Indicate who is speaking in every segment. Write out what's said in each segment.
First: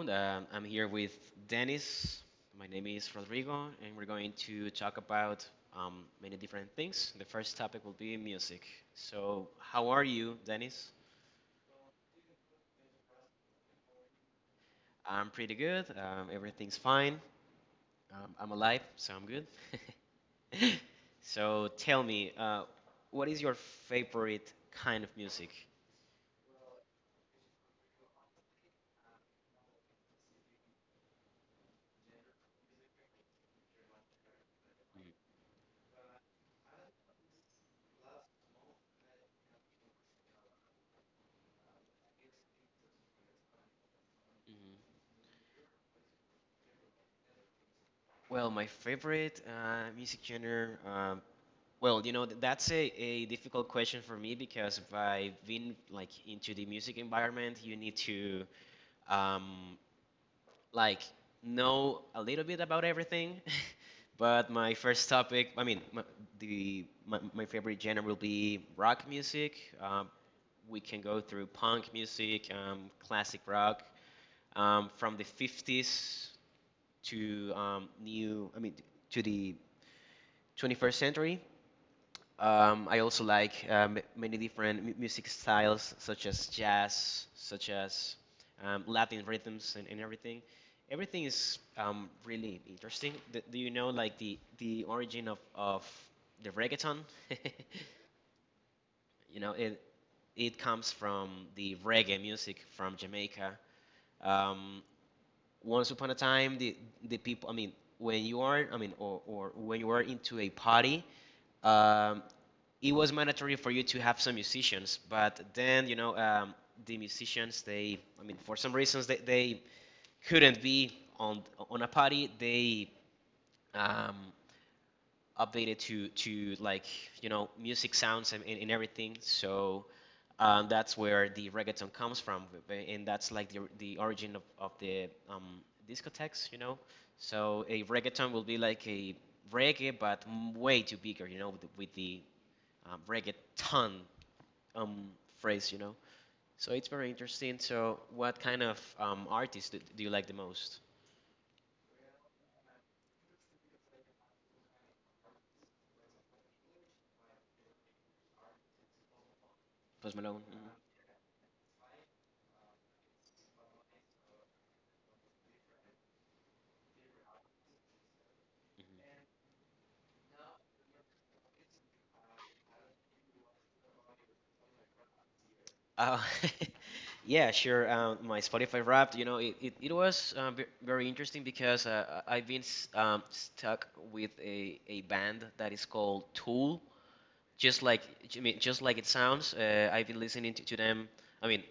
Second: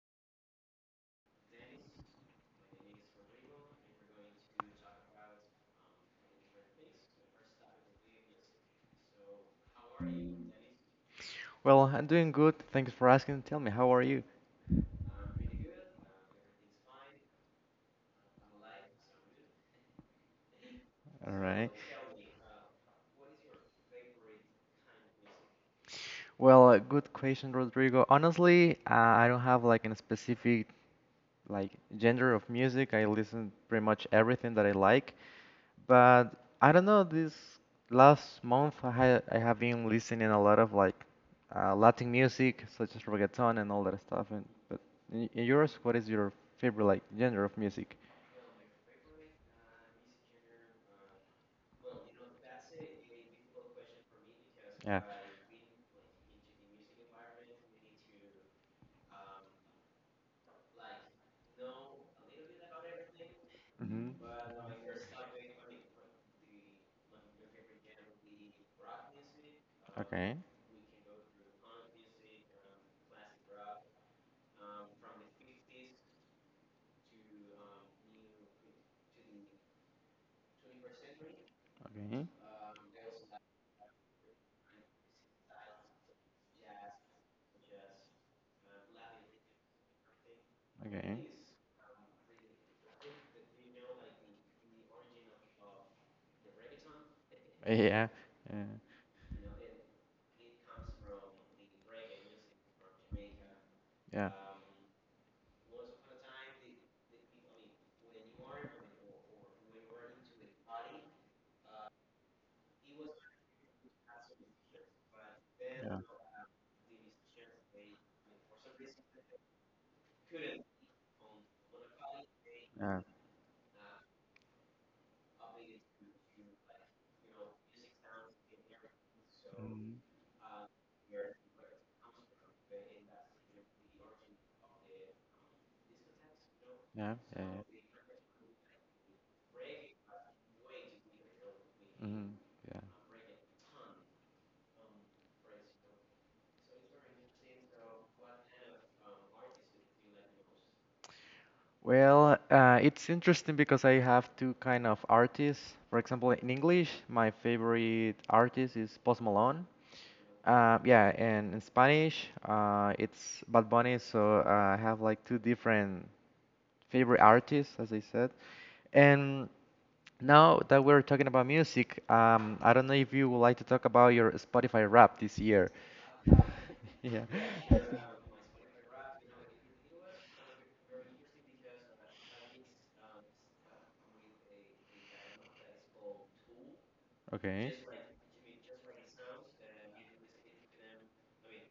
Speaker 1: I'm here with Dennis. My name is Rodrigo, and we're going to talk about many different things. The first topic will be music. So, how are you, Dennis?
Speaker 2: Well, I'm doing good. Thanks for asking. Tell me, how are you?
Speaker 1: I'm pretty good. Everything's fine. I'm alive, so I'm good.
Speaker 2: All
Speaker 1: so,
Speaker 2: right.
Speaker 1: tell me, uh, what is your favorite kind of music?
Speaker 2: Well, good question, Rodrigo. Honestly, I don't have like a specific like genre of music. I listen pretty much everything that I
Speaker 1: Mhm.
Speaker 2: like, but I don't know, this last month I have been listening a lot of like Latin music, such as reggaeton and all that stuff. And but in yours, what is your favorite like genre of music?
Speaker 1: Well, my favorite music genre, well, you know, that's a difficult question for me because if
Speaker 2: Yeah.
Speaker 1: I've been like into the music environment, you need to um, like know a little bit about everything.
Speaker 2: Mm-hmm.
Speaker 1: But my first topic, I mean, my favorite genre will be rock music. Um,
Speaker 2: Okay.
Speaker 1: we can go through punk music, classic rock, from the 50s to to the 21st century.
Speaker 2: Okay.
Speaker 1: I also like many different music styles, such as jazz, such as Latin rhythms, and everything.
Speaker 2: Okay.
Speaker 1: Everything is really interesting. Do you know like the origin of the reggaeton?
Speaker 2: Yeah. Yeah.
Speaker 1: You know, it comes from the reggae music from Jamaica.
Speaker 2: Yeah,
Speaker 1: Um, Once upon a time, the people. I mean, when you are, I mean, or when you are into a party, um, it was mandatory for you to have some musicians, but then
Speaker 2: yeah,
Speaker 1: the musicians, they I mean for some reasons, they couldn't be on on a party. They
Speaker 2: yeah.
Speaker 1: um, updated to like music sounds, and everything. So
Speaker 2: Mhm.
Speaker 1: that's where the reggaeton comes from, and that's like the origin of the discotheques. You know,
Speaker 2: Yeah, yeah, yeah.
Speaker 1: so a reggaeton will be like a reggae but way too bigger. You know, with the
Speaker 2: Mhm, yeah.
Speaker 1: reggaeton um, phrase, So it's very interesting. So what kind of artist do you like the most?
Speaker 2: Well, it's interesting because I have two kind of artists. For example, in English, my favorite artist is Post Malone.
Speaker 1: Post Malone. Mhm.
Speaker 2: Yeah, and in Spanish, it's Bad Bunny. So I have like two different favorite artists, as I said. And now that we're talking about music, I don't know if you would like to talk about your Spotify rap this year.
Speaker 1: Uh,
Speaker 2: Yeah.
Speaker 1: yeah, sure. My Spotify Wrapped, it was very interesting because I've been stuck with a band that is called Tool.
Speaker 2: Okay.
Speaker 1: Just like, I mean, just like it sounds, I've been listening to them. I mean,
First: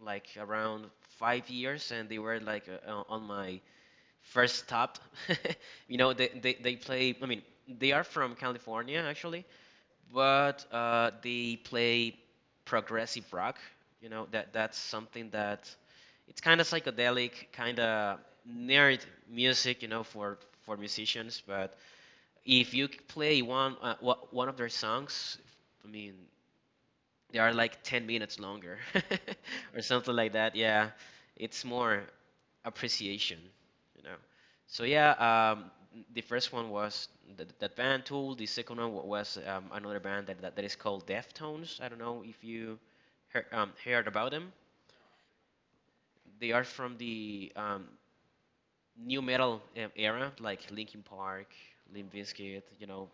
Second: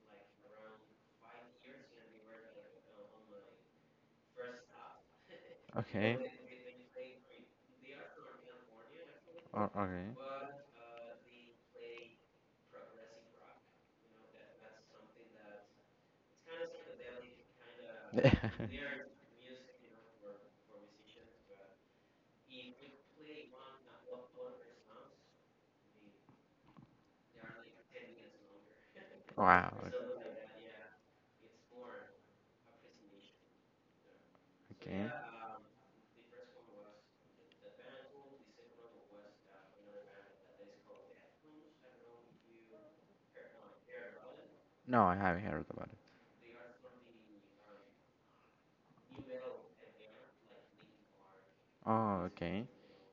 Speaker 1: like around 5 years, and they were like on my first stopped. You know,
Speaker 2: Okay.
Speaker 1: they play, I mean, they are from California actually,
Speaker 2: Okay.
Speaker 1: but they play progressive rock. You know, that's something that it's kind of psychedelic, kind of nerd music, you know, for musicians. But if you play one of their songs, I mean, they are like 10 minutes longer
Speaker 2: Wow.
Speaker 1: or something like that. Yeah, it's more appreciation, you know. So
Speaker 2: Okay.
Speaker 1: yeah, the first one was that band Tool. The second one was another band that is called Deftones. I don't know if you heard, heard about them.
Speaker 2: No, I haven't heard about it.
Speaker 1: They are from the new metal era, like Linkin Park, Limp
Speaker 2: Oh,
Speaker 1: Bizkit,
Speaker 2: okay.
Speaker 1: you know,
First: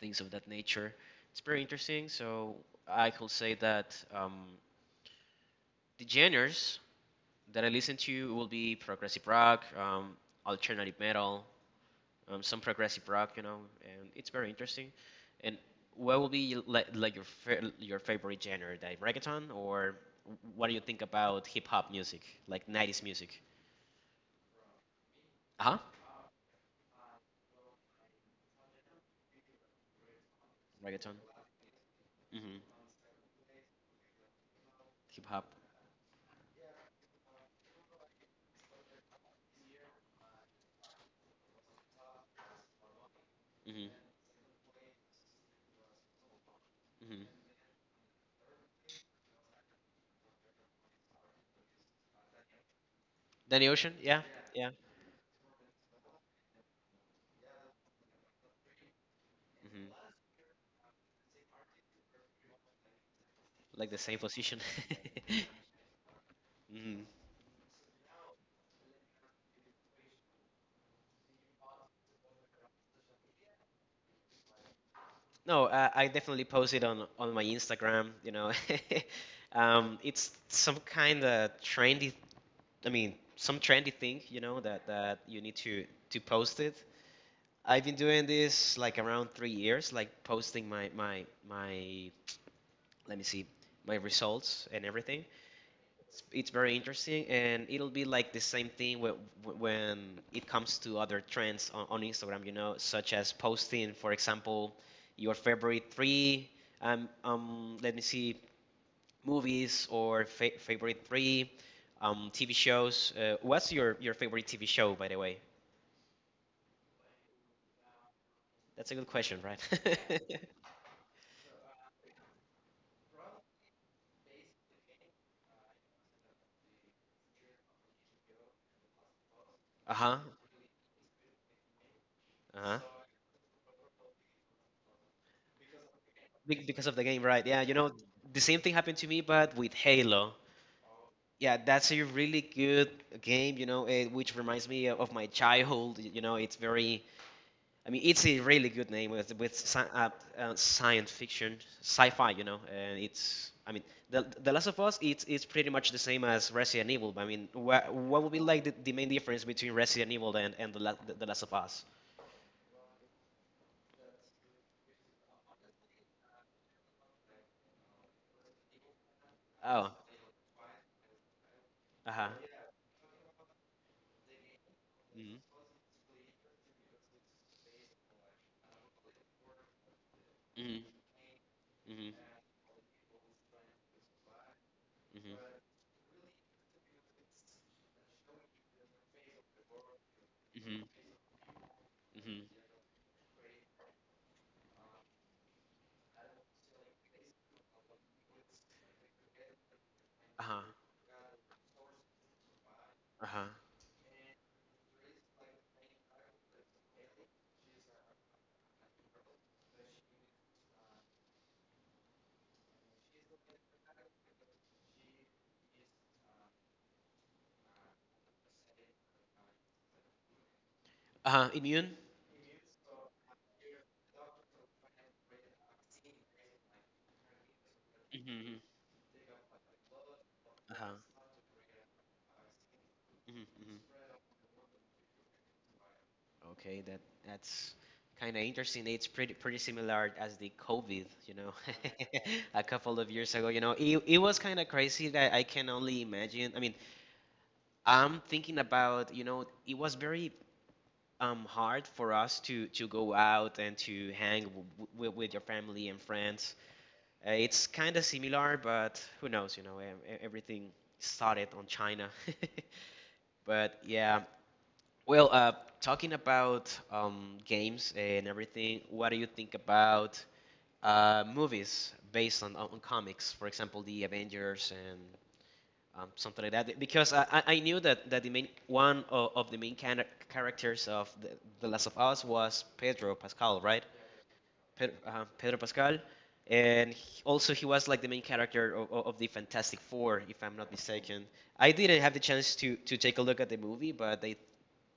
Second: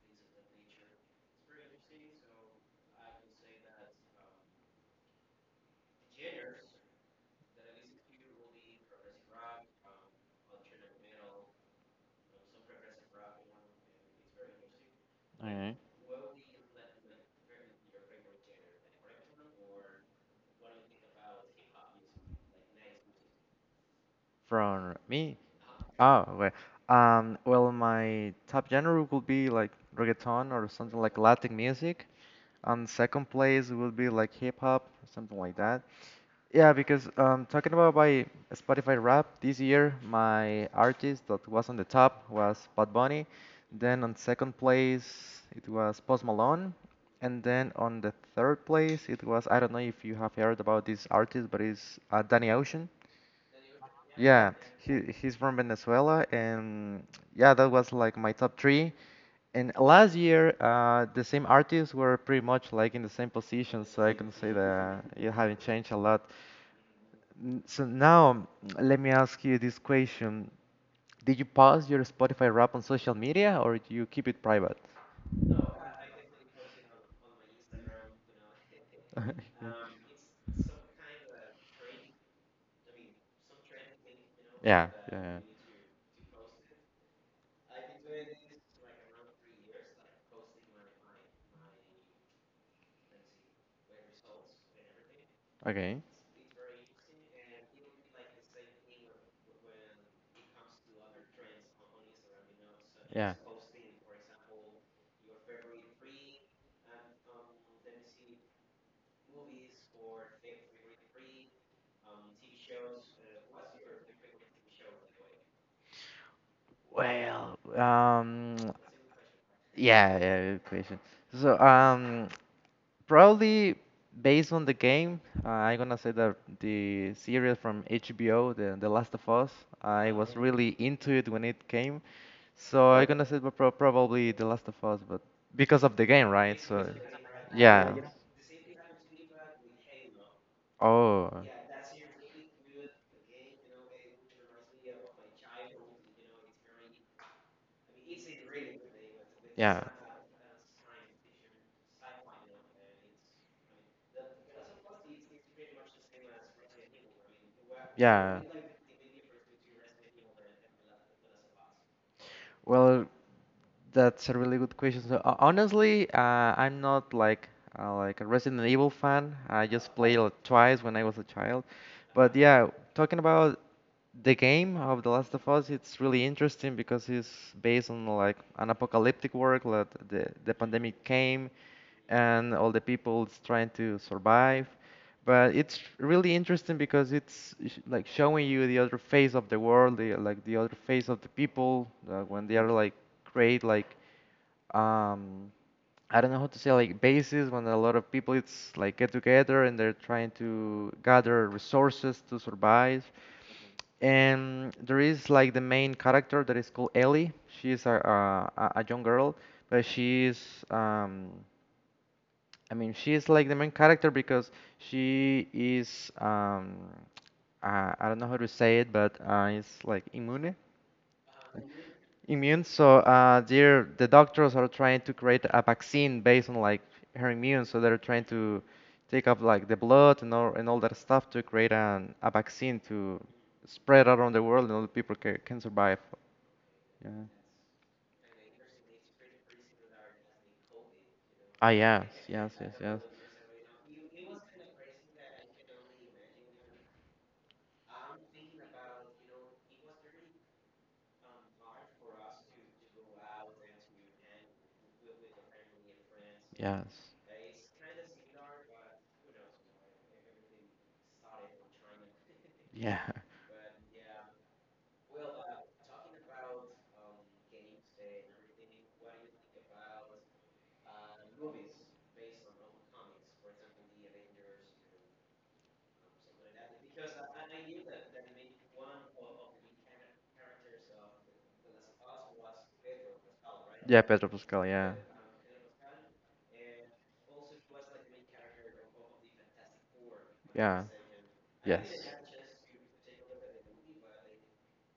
Speaker 1: things of that nature. It's very interesting. So I could say that the genres that I listen to will be progressive rock, alternative metal, some progressive rock, you know, and it's very interesting. And
Speaker 2: Okay.
Speaker 1: what will be like your your favorite genre, like reggaeton, or what do you think about hip hop music, like 90s music?
Speaker 2: From me,
Speaker 1: Uh huh.
Speaker 2: oh, okay. Well, my top genre would be like reggaeton or something like
Speaker 1: Reggaeton.
Speaker 2: Latin music.
Speaker 1: Hmm.
Speaker 2: And second place would be like hip hop,
Speaker 1: Hip
Speaker 2: something
Speaker 1: hop.
Speaker 2: like that. Yeah, because talking about my Spotify rap this year, my artist that was on the top was Bad Bunny. Then
Speaker 1: Hmm.
Speaker 2: on second place, it was Post Malone. And
Speaker 1: Hmm.
Speaker 2: then on the third place, it was, I don't know if you have heard about this artist, but it's Danny Ocean.
Speaker 1: Danny Ocean. Yeah.
Speaker 2: Yeah,
Speaker 1: Yeah.
Speaker 2: he's from Venezuela, and yeah, that was like my top three. And
Speaker 1: Hmm.
Speaker 2: last year, the same artists were pretty much like in the same position,
Speaker 1: Like the
Speaker 2: so I
Speaker 1: same
Speaker 2: can say
Speaker 1: position.
Speaker 2: that it haven't changed a lot.
Speaker 1: Hmm.
Speaker 2: So now, let me ask you this question: Did you post your Spotify rap on social media, or do you keep it private?
Speaker 1: No, I definitely post it on my Instagram. You know, it's some kind of trendy. I mean, some trendy thing. You know that
Speaker 2: Yeah,
Speaker 1: that
Speaker 2: yeah, yeah.
Speaker 1: you need to post it. I've been doing this like around 3 years, like posting my. Let me see my results and everything.
Speaker 2: Okay.
Speaker 1: It's very interesting, and it'll be like the same thing when it comes to other trends on Instagram, you know, such as
Speaker 2: Yeah.
Speaker 1: posting, for example, your favorite three, let me
Speaker 2: um,
Speaker 1: see, movies or fa favorite three, TV shows. What's your favorite TV show, by the way?
Speaker 2: Well,
Speaker 1: That's a good question, right?
Speaker 2: yeah, yeah, good question. So, probably based on the game, I'm gonna say that the series from HBO, the Last of Us, I
Speaker 1: Uh-huh,
Speaker 2: was, okay, really into it when it came.
Speaker 1: uh-huh.
Speaker 2: So I'm gonna say probably The Last of Us, but because of the game, right? So,
Speaker 1: Because
Speaker 2: right?
Speaker 1: of the game, right? Yeah, you know,
Speaker 2: Yeah.
Speaker 1: the same thing happened to me, but with Halo.
Speaker 2: Oh.
Speaker 1: Yeah, that's a really good game, you know, eh, which reminds me of my childhood. You know, it's very, I mean, it's a really good name with
Speaker 2: Yeah.
Speaker 1: science fiction, sci-fi, you know, and it's, I mean, the Last of Us, it's pretty much the same as Resident Evil. But I mean, what would be
Speaker 2: Yeah.
Speaker 1: like the main difference between Resident Evil and the Last of Us?
Speaker 2: Well, that's a really good question. So, honestly, I'm not like like a Resident Evil fan. I
Speaker 1: Oh,
Speaker 2: just played it twice when I was a child.
Speaker 1: uh-huh.
Speaker 2: But yeah, talking about the game of The Last of
Speaker 1: Mm-hmm.
Speaker 2: Us, it's really interesting because it's based on like an apocalyptic world that the
Speaker 1: Mm-hmm.
Speaker 2: pandemic came and all the people is trying to survive.
Speaker 1: Mm-hmm.
Speaker 2: But it's really interesting because it's like showing you the other face of the world, like the
Speaker 1: Mm-hmm.
Speaker 2: other
Speaker 1: Mm-hmm.
Speaker 2: face of the people when they
Speaker 1: Mm-hmm.
Speaker 2: are like create like um, I don't know how to say like bases when a lot of people it's like get together and they're trying
Speaker 1: Uh-huh.
Speaker 2: to gather resources to survive. Mhm.
Speaker 1: Uh-huh.
Speaker 2: And there is like the main character that is called Ellie. She is a young girl, but she is um, I mean she is like the main character because she is I don't know how to say it, but it's like immune
Speaker 1: Uh-huh. Immune?
Speaker 2: immune. So the doctors are trying to create a vaccine based on like her immune. So they're trying
Speaker 1: Mm-hmm.
Speaker 2: to take up like the blood and all
Speaker 1: Uh-huh.
Speaker 2: that
Speaker 1: Mm-hmm.
Speaker 2: stuff to create a vaccine to
Speaker 1: Mm-hmm.
Speaker 2: spread around the world and all the people can survive.
Speaker 1: Okay,
Speaker 2: Yeah.
Speaker 1: that's kind of interesting. It's pretty pretty similar as the COVID, you know,
Speaker 2: Ah, yes, yes,
Speaker 1: a
Speaker 2: yes,
Speaker 1: couple
Speaker 2: yes.
Speaker 1: of years ago. You know, it was kind of crazy that I can only imagine. I mean, I'm thinking about, you know, it was very hard for us to go out and to hang w w with your family and friends.
Speaker 2: Yes.
Speaker 1: It's kind of similar, but who knows? You know, everything started on China.
Speaker 2: Yeah.
Speaker 1: But yeah, well, talking about games and everything, what do you think about movies based on comics? For example, the Avengers and something like that. Because I knew that the main one of the main characters of the Last of Us was Pedro Pascal, right?
Speaker 2: Yeah, Pedro Pascal, yeah.
Speaker 1: Pedro,
Speaker 2: Pedro,
Speaker 1: Pedro Pascal, and also he was like the main character of the Fantastic Four, if
Speaker 2: not.
Speaker 1: I'm not
Speaker 2: Yeah.
Speaker 1: mistaken. I
Speaker 2: Yes.
Speaker 1: didn't have the chance to take a look at the
Speaker 2: They.
Speaker 1: movie, but I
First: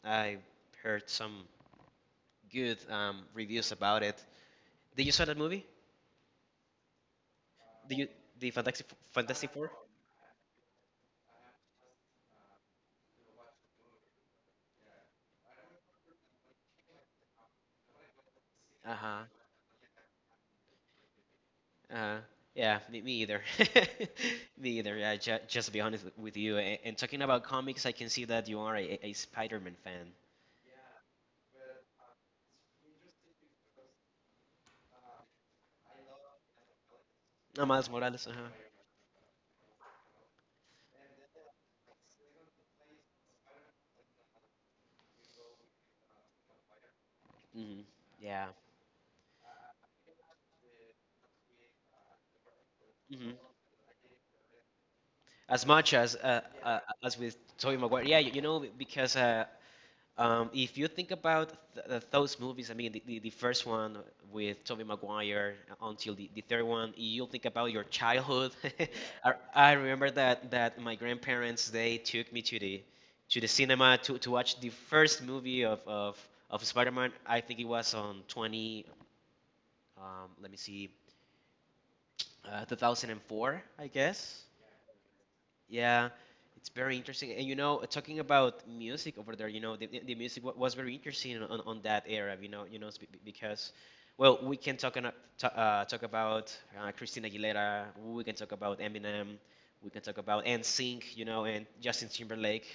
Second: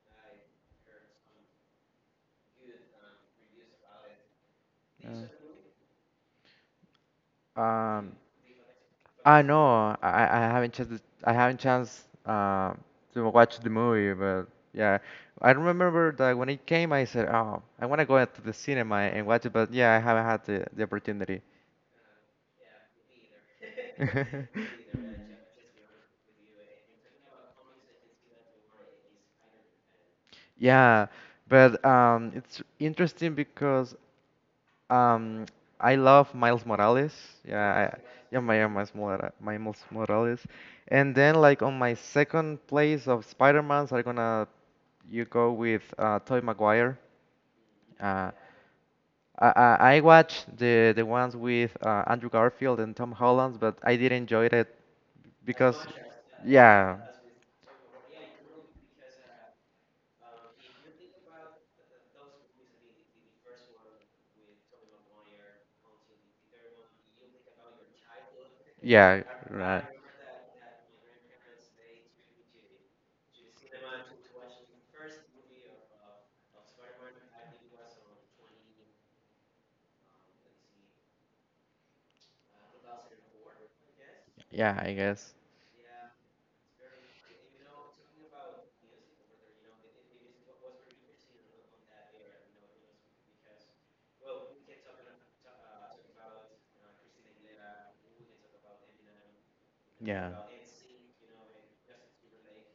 Speaker 1: I heard some good reviews about it. Did
Speaker 2: Yeah,
Speaker 1: you saw
Speaker 2: certainly.
Speaker 1: that movie? Did you
Speaker 2: Um,
Speaker 1: the Fantastic
Speaker 2: but I they know,
Speaker 1: Four?
Speaker 2: I haven't chance uh, to watch the movie, but yeah, I remember that when it came, I said, oh, I want to go out to the
Speaker 1: Uh
Speaker 2: cinema
Speaker 1: huh.
Speaker 2: and watch it, but yeah, I haven't had the opportunity.
Speaker 1: Uh yeah. Me, me either. Me either. Yeah. Just to be honest with you. And talking about comics, I can see that you are a Spider-Man fan.
Speaker 2: Yeah, but it's interesting because um, I love Miles Morales.
Speaker 1: No, Miles
Speaker 2: Yeah, I,
Speaker 1: Morales. Uh
Speaker 2: yeah,
Speaker 1: huh.
Speaker 2: my yeah, Miles Morales, Miles Morales. And then like on my second place of Spider-Man's, I'm gonna you go with Tobey Maguire.
Speaker 1: Hmm.
Speaker 2: Uh,
Speaker 1: Yeah.
Speaker 2: I watched the ones with Andrew Garfield and Tom
Speaker 1: Hmm.
Speaker 2: Holland, but I didn't enjoy it
Speaker 1: As
Speaker 2: because
Speaker 1: much
Speaker 2: yeah.
Speaker 1: as with Tobey Maguire. Yeah. You know because if you think about th th those movies, I mean, the first one with Tobey Maguire until the third one, you'll think about your childhood.
Speaker 2: Yeah,
Speaker 1: I
Speaker 2: right.
Speaker 1: remember that my grandparents, they took me to the cinema to watch the first movie of Spider-Man. I think it was on 20, um, let me see, uh, 2004, I guess.
Speaker 2: Yeah, I guess.
Speaker 1: Yeah, it's very interesting. And you know, talking about music over there, you know, the music was very interesting on that era, you know, because, well, we can talk, talk about Christina Aguilera, we can talk about Eminem, we can talk
Speaker 2: Yeah.
Speaker 1: about NSYNC, you know, and Justin Timberlake.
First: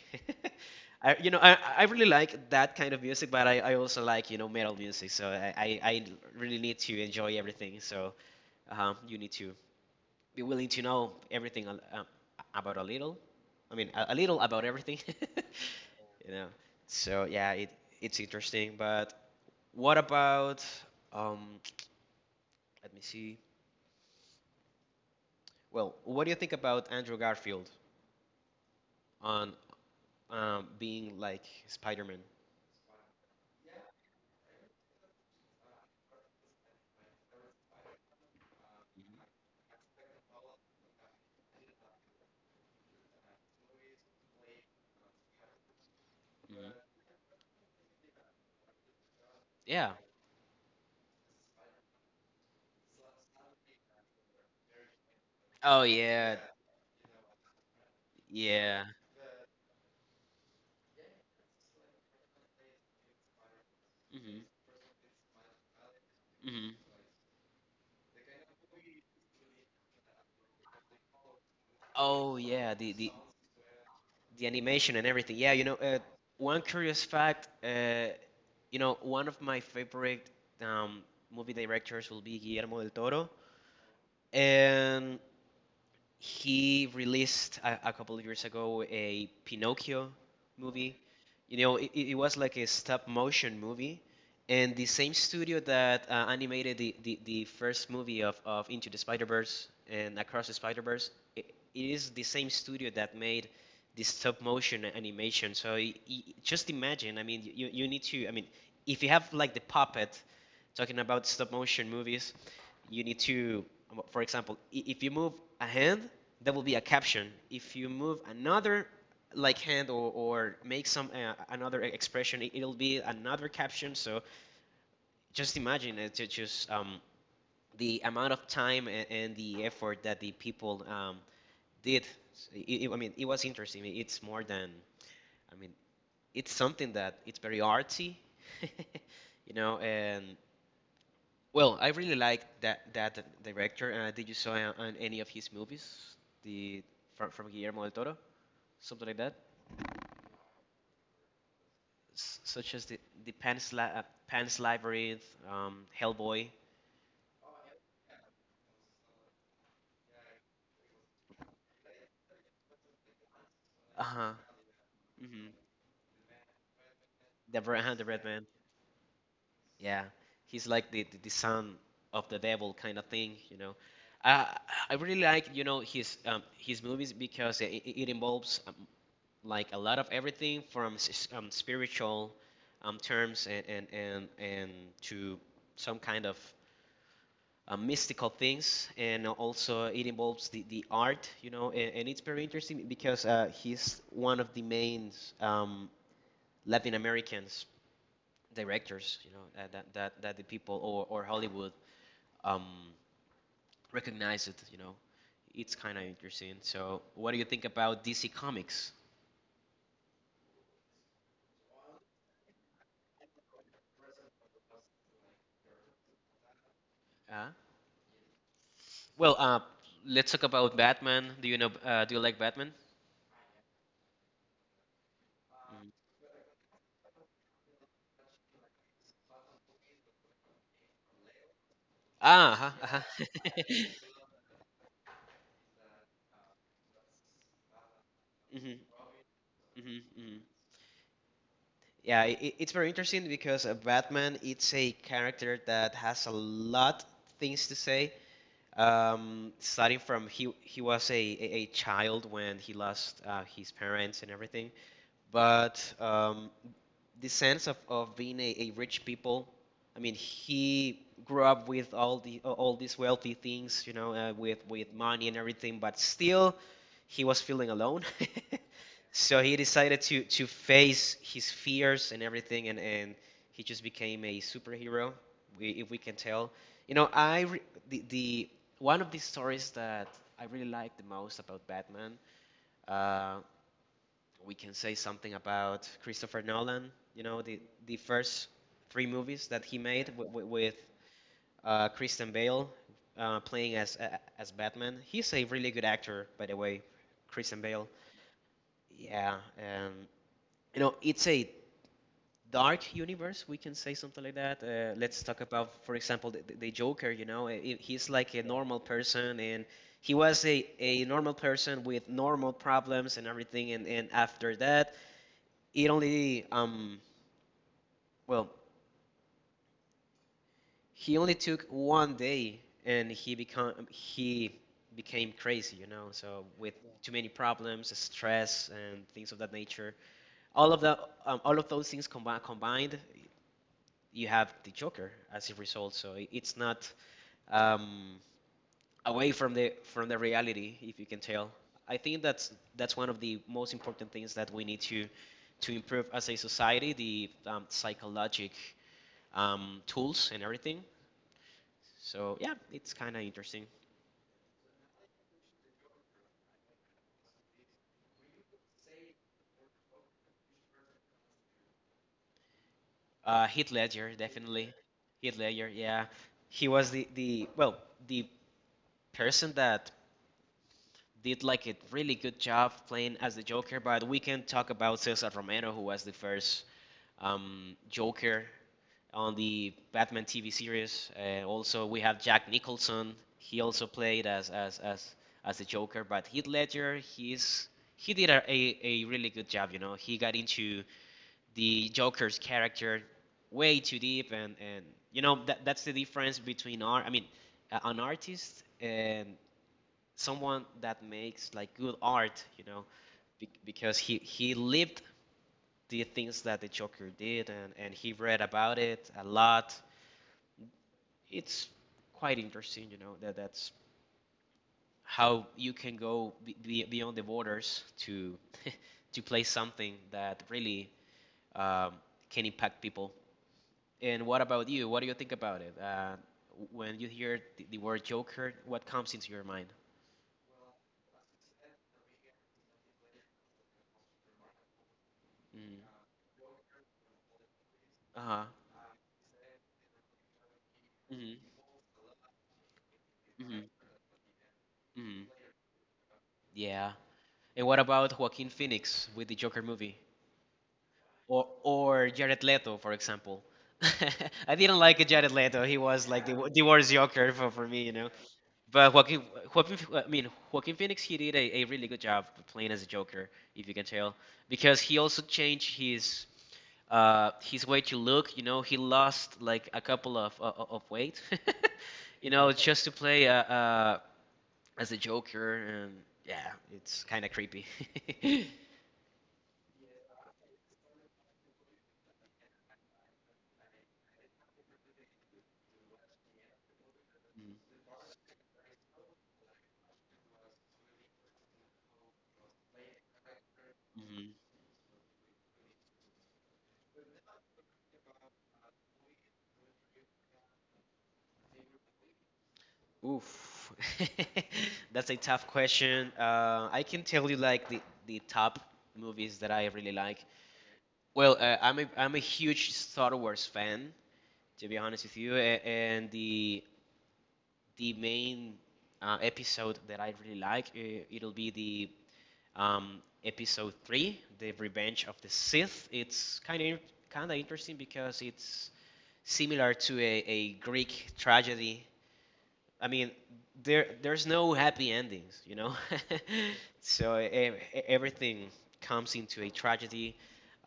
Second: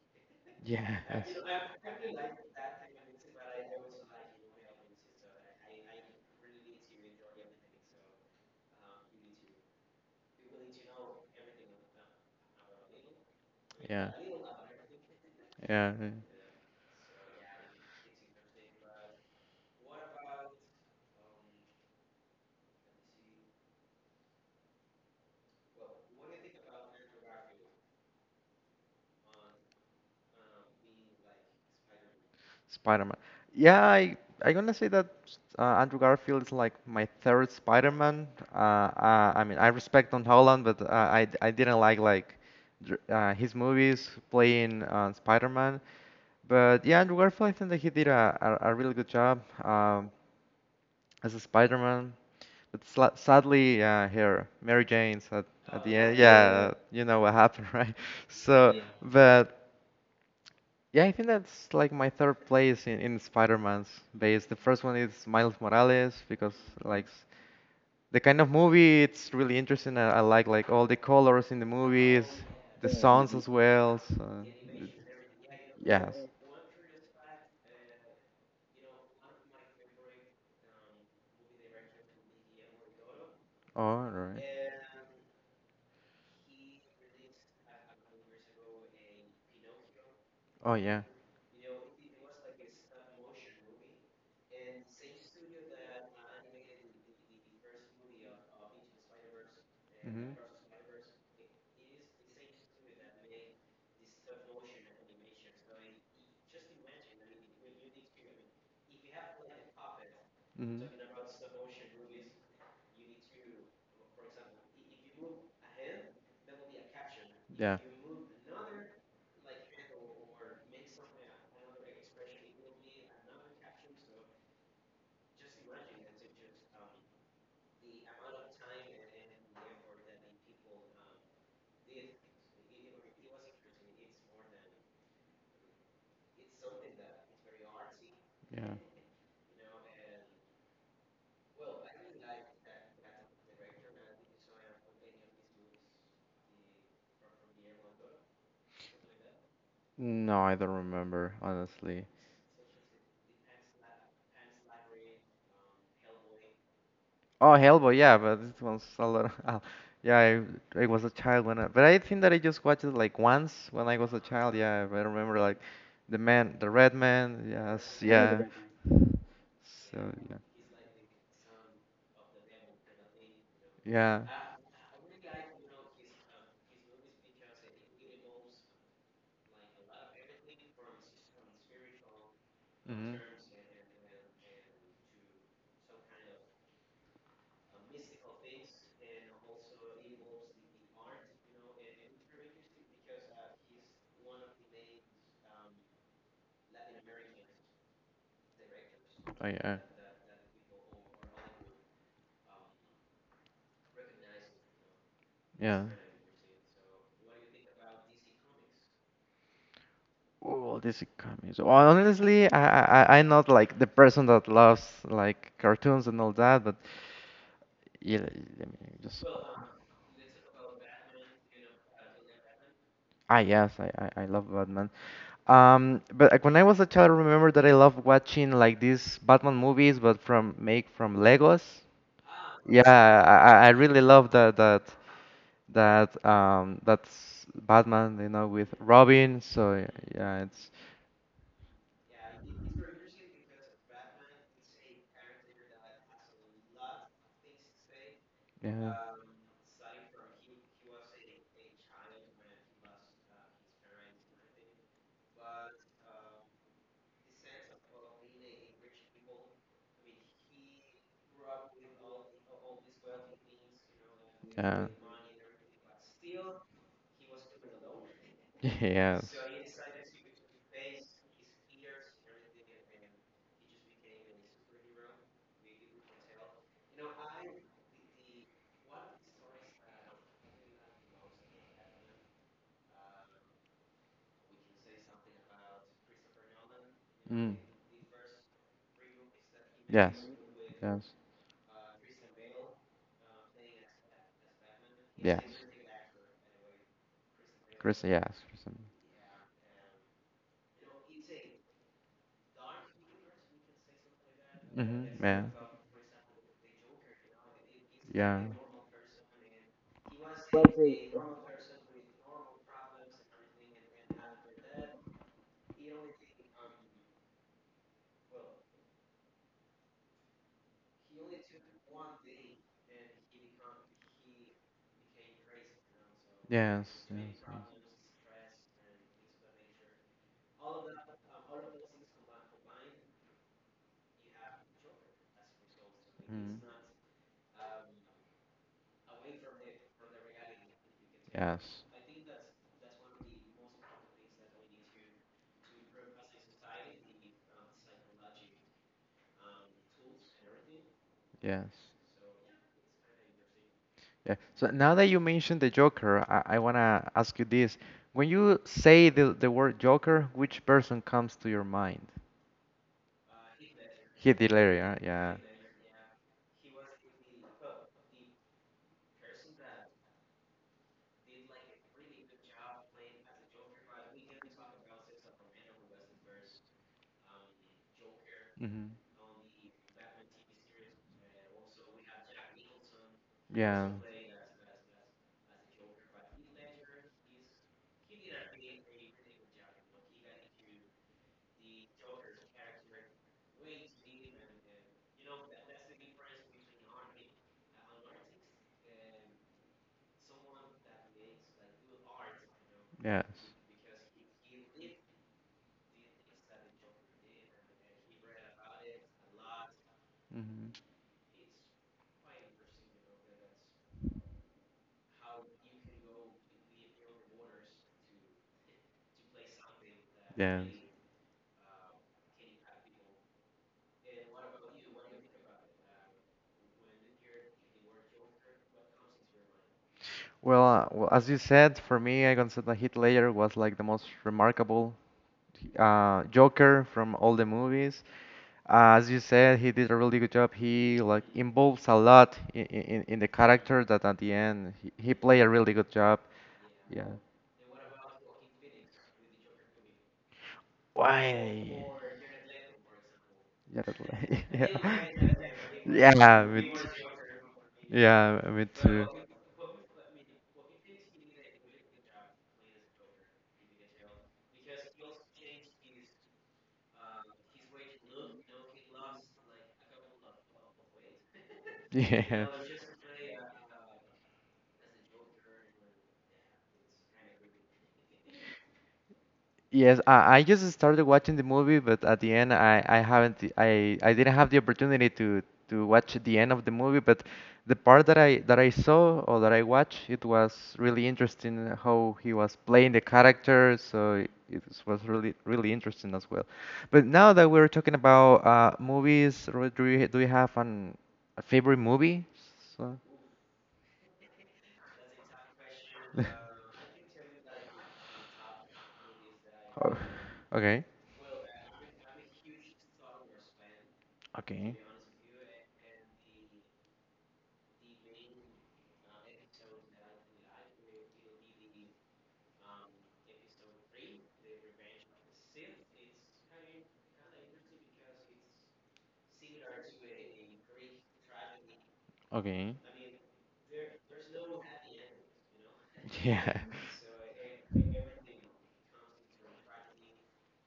Speaker 2: Yeah.
Speaker 1: I, you know, I really like that kind of music, but I also like, you know, metal music, so I really need to enjoy everything, so you need to be willing to know everything about a little. I mean,
Speaker 2: Yeah,
Speaker 1: a little about everything.
Speaker 2: yeah, yeah.
Speaker 1: You know. So yeah, it's interesting. But what about um? Let me see. Well, what do you think about Andrew Garfield on being like Spider-Man?
Speaker 2: Spider-Man. Yeah, I gonna say that Andrew Garfield is like my third Spider-Man. I mean, I respect Tom Holland, but I didn't like his movies playing Spider-Man. But
Speaker 1: Hmm.
Speaker 2: yeah, Andrew Garfield, I think that he did a really good job
Speaker 1: Yeah.
Speaker 2: as a Spider-Man. But sla sadly, here, Mary Jane's at,
Speaker 1: Oh
Speaker 2: at the end.
Speaker 1: yeah.
Speaker 2: Yeah, you know what happened, right? So,
Speaker 1: Yeah.
Speaker 2: but yeah, I think that's like my third place in Spider-Man's base.
Speaker 1: Hmm.
Speaker 2: The first one is Miles Morales because
Speaker 1: Hmm.
Speaker 2: like the kind of movie it's really interesting. I like all the colors in the movies,
Speaker 1: Oh yeah.
Speaker 2: the
Speaker 1: The
Speaker 2: songs as well. So,
Speaker 1: the animation and everything. Yeah, you know,
Speaker 2: yeah. Yes.
Speaker 1: one curious fact, you know, one of my favorite um, movie directors will be Guillermo del Toro,
Speaker 2: All right.
Speaker 1: and he released a couple of years ago a Pinocchio
Speaker 2: Oh
Speaker 1: movie.
Speaker 2: yeah.
Speaker 1: You know, it was like a stop motion movie, and the same studio that animated the first movie of Into the Spider Verse and
Speaker 2: Mhm.
Speaker 1: Across the Spider Verse, it is the same studio that made the stop motion animation. So y y just imagine. I mean, you need to. I mean, if you have like the puppet
Speaker 2: Mhm.
Speaker 1: talking about stop motion movies, you need to, well, for example, if you move a hand, there will be a caption.
Speaker 2: Yeah.
Speaker 1: If you move another like hand, or make some another expression, will be another caption. So just imagine it, ju- just the amount of time and the effort that the people did. I mean, it was interesting. It's more than, I mean, it's something that it's very artsy,
Speaker 2: Yeah.
Speaker 1: you know, and well, I really like that that director. Did you saw on any of his movies? The From Guillermo del Toro, something like that,
Speaker 2: No, I don't remember honestly.
Speaker 1: S such as the Pan's Labyrinth, Hellboy.
Speaker 2: Oh, Hellboy, yeah, but this one's a lot. Yeah, I was a child when I, but I think that I just watched it like once when I
Speaker 1: Uh
Speaker 2: was a
Speaker 1: huh.
Speaker 2: child. Yeah, but I remember
Speaker 1: Hmm.
Speaker 2: like the man, the red man.
Speaker 1: The,
Speaker 2: Yes, I
Speaker 1: the
Speaker 2: the
Speaker 1: Red
Speaker 2: yeah, red
Speaker 1: Man.
Speaker 2: man. So
Speaker 1: Yeah,
Speaker 2: yeah,
Speaker 1: he's like the, the son of the devil kind of thing, you know.
Speaker 2: yeah.
Speaker 1: Uh, I really like, his movies because it involves like a lot of everything from spiritual
Speaker 2: Mhm.
Speaker 1: terms and to some kind of mystical things, and also it involves the art, and it's very interesting because he's one of the main um, Latin Americans directors,
Speaker 2: Oh
Speaker 1: that
Speaker 2: yeah,
Speaker 1: that, that, that the people or Hollywood um, recognize it, you know. It's
Speaker 2: yeah.
Speaker 1: kind of interesting. So, what do you think about DC Comics?
Speaker 2: Oh, this comics. Well, honestly, I'm not like the person that loves like cartoons and all that, but
Speaker 1: Uh,
Speaker 2: yeah, let me just.
Speaker 1: well, uh, let's talk about Batman. Do you know? Do you like Batman?
Speaker 2: Ah, yes, I love Batman.
Speaker 1: Mhm.
Speaker 2: But like, when I was a child, I remember that I loved watching like these Batman movies, but from make from Legos.
Speaker 1: Ah, uh-huh,
Speaker 2: Yeah,
Speaker 1: uh-huh.
Speaker 2: I really love that that that um that's Batman, you know, with
Speaker 1: hmm
Speaker 2: Robin. So
Speaker 1: hmm hmm
Speaker 2: yeah, it's
Speaker 1: Yeah, it's very interesting because Batman it's a character that has a lot things to say.
Speaker 2: yeah.
Speaker 1: Starting from he was a child when he lost his parents and everything, but the sense of being a rich people. I mean, he grew up with all the all these wealthy things, you know,
Speaker 2: Yeah.
Speaker 1: with money and everything, but still he was feeling alone,
Speaker 2: Yes.
Speaker 1: so he decided to face his fears and everything, and he just became a superhero, we, if we can tell. You know i re- the, the one of the stories that I really like the most about Batman. uh, we can say something about Christopher Nolan. You know,
Speaker 2: Mm.
Speaker 1: the first three movies that he made
Speaker 2: Yes.
Speaker 1: with
Speaker 2: Yes.
Speaker 1: Kristen Bale playing as Batman. He's
Speaker 2: Yes.
Speaker 1: a really good actor, by the way, Christian Bale.
Speaker 2: Chris, yes. Chris.
Speaker 1: Yeah, you know, it's a dark universe. We can say something like that. Let's talk
Speaker 2: Mm-hmm.
Speaker 1: about, for example, the Joker. You know, I he's like
Speaker 2: Yeah.
Speaker 1: a
Speaker 2: Yeah.
Speaker 1: normal person. And he was a normal person with normal problems and everything, and after that, it only well he only took 1 day and he became crazy, you know,
Speaker 2: So
Speaker 1: so with
Speaker 2: yes,
Speaker 1: too
Speaker 2: yes,
Speaker 1: many
Speaker 2: yes.
Speaker 1: problems, stress, and things of that
Speaker 2: Like.
Speaker 1: nature. All of the um, all of those things combined, you have the Joker as a result. So it-
Speaker 2: Mm,
Speaker 1: it's not um, away from the reality, if you can tell.
Speaker 2: yes,
Speaker 1: I think that's one of the most important things that we need to improve as a society, the psychologic tools and everything.
Speaker 2: yes.
Speaker 1: So yeah, it's kind of interesting.
Speaker 2: Yeah. So now that you mentioned the Joker, I wanna ask you this. When you say the word Joker, which person comes to your mind? Heath
Speaker 1: Heath
Speaker 2: Ledger,
Speaker 1: Ledger,
Speaker 2: Heath, yeah. Heath
Speaker 1: definitely.
Speaker 2: Ledger,
Speaker 1: Heath
Speaker 2: yeah.
Speaker 1: Ledger, yeah. He was the, the person that did like a really good job playing as the Joker. But we can talk about Cesar Romero, who was the first Joker
Speaker 2: Hmm.
Speaker 1: on the Batman TV series. Also, we have Jack Nicholson. He also
Speaker 2: Yeah, so
Speaker 1: played as as the Joker. But Heath Ledger, he's he did a really good job. You know, he got into the Joker's character way too deep, and you know that that's the difference between art. I mean, an artist and someone that makes like good art, you know,
Speaker 2: yes, that.
Speaker 1: because he lived the things that the Joker did, and he read about it a lot.
Speaker 2: Mm-hmm.
Speaker 1: It's quite interesting, you know, that that's how you can go beyond the borders to to play something that
Speaker 2: Yes.
Speaker 1: really um, can impact people. And what about you? What do you think about it? When you hear the word Joker, what comes into your mind?
Speaker 2: Well, as you said, for me, I consider that Heath Ledger was like the most remarkable
Speaker 1: Mm.
Speaker 2: Joker from all the movies.
Speaker 1: Uh-huh.
Speaker 2: As you said, he did a really good job. He like
Speaker 1: hmm
Speaker 2: involves a lot in the character
Speaker 1: hmm
Speaker 2: that at the end he
Speaker 1: hmm
Speaker 2: played a really good job.
Speaker 1: Yeah.
Speaker 2: Yeah.
Speaker 1: And what about Joaquin Phoenix with the Joker movie?
Speaker 2: Why?
Speaker 1: Or Jared Leto, for example.
Speaker 2: Yeah.
Speaker 1: I didn't like Jared Leto. He was
Speaker 2: Yeah.
Speaker 1: like the,
Speaker 2: Yeah, me
Speaker 1: the
Speaker 2: too.
Speaker 1: worst Joker for me, you know.
Speaker 2: Yeah, me
Speaker 1: But
Speaker 2: too.
Speaker 1: Joaquin, Joaquin Phoenix, he did a really good job playing as a Joker, if you can tell, because he also changed his way to look. You know, he lost like a couple of weight,
Speaker 2: Yeah.
Speaker 1: just to play as a Joker, and yeah, it's kind of creepy.
Speaker 2: Yes, I just started watching the movie, but at the end, I didn't have the opportunity to watch the end of the movie. But the part that I saw or that I watched, it was really interesting how he was playing the character. So
Speaker 1: Mhm.
Speaker 2: it was really really interesting as well. But now that we're talking about movies, do you have an a favorite movie? So.
Speaker 1: Oof, that's a tough question. I can tell you like the top movies that I really
Speaker 2: Oh,
Speaker 1: like.
Speaker 2: okay.
Speaker 1: Well, I'm a huge Star Wars fan, to
Speaker 2: Okay.
Speaker 1: be honest with you, and the main episode that I really like, it'll be the episode three, the Revenge of the Sith. It's kind of interesting because it's similar to a Greek tragedy.
Speaker 2: Okay.
Speaker 1: I mean, there there's no happy endings, you know,
Speaker 2: Yeah.
Speaker 1: so
Speaker 2: The
Speaker 1: everything comes into a tragedy.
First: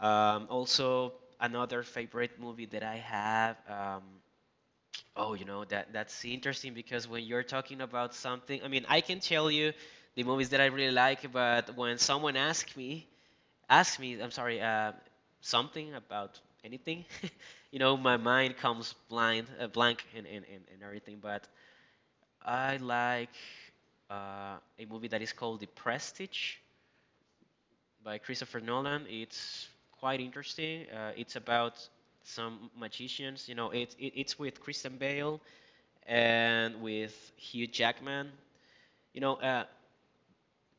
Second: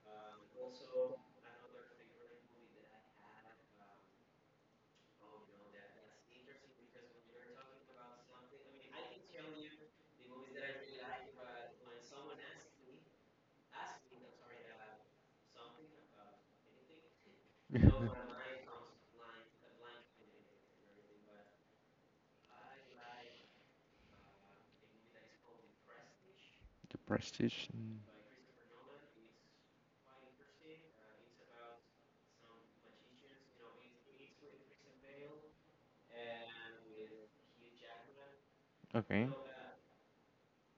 Speaker 1: Also, another favorite movie that I have. Oh, you know that that's interesting because when you're talking about something, I mean, I can tell you the movies that I really like, but when someone asks me, I'm sorry, something about anything, you know, my mind comes blank, and everything. But I like a movie that is called The Prestige
Speaker 2: prestige. Mm,
Speaker 1: by Christopher Nolan. It's quite interesting. It's about some magicians. You know, it's with Christian Bale and with Hugh Jackman. You
Speaker 2: okay.
Speaker 1: know,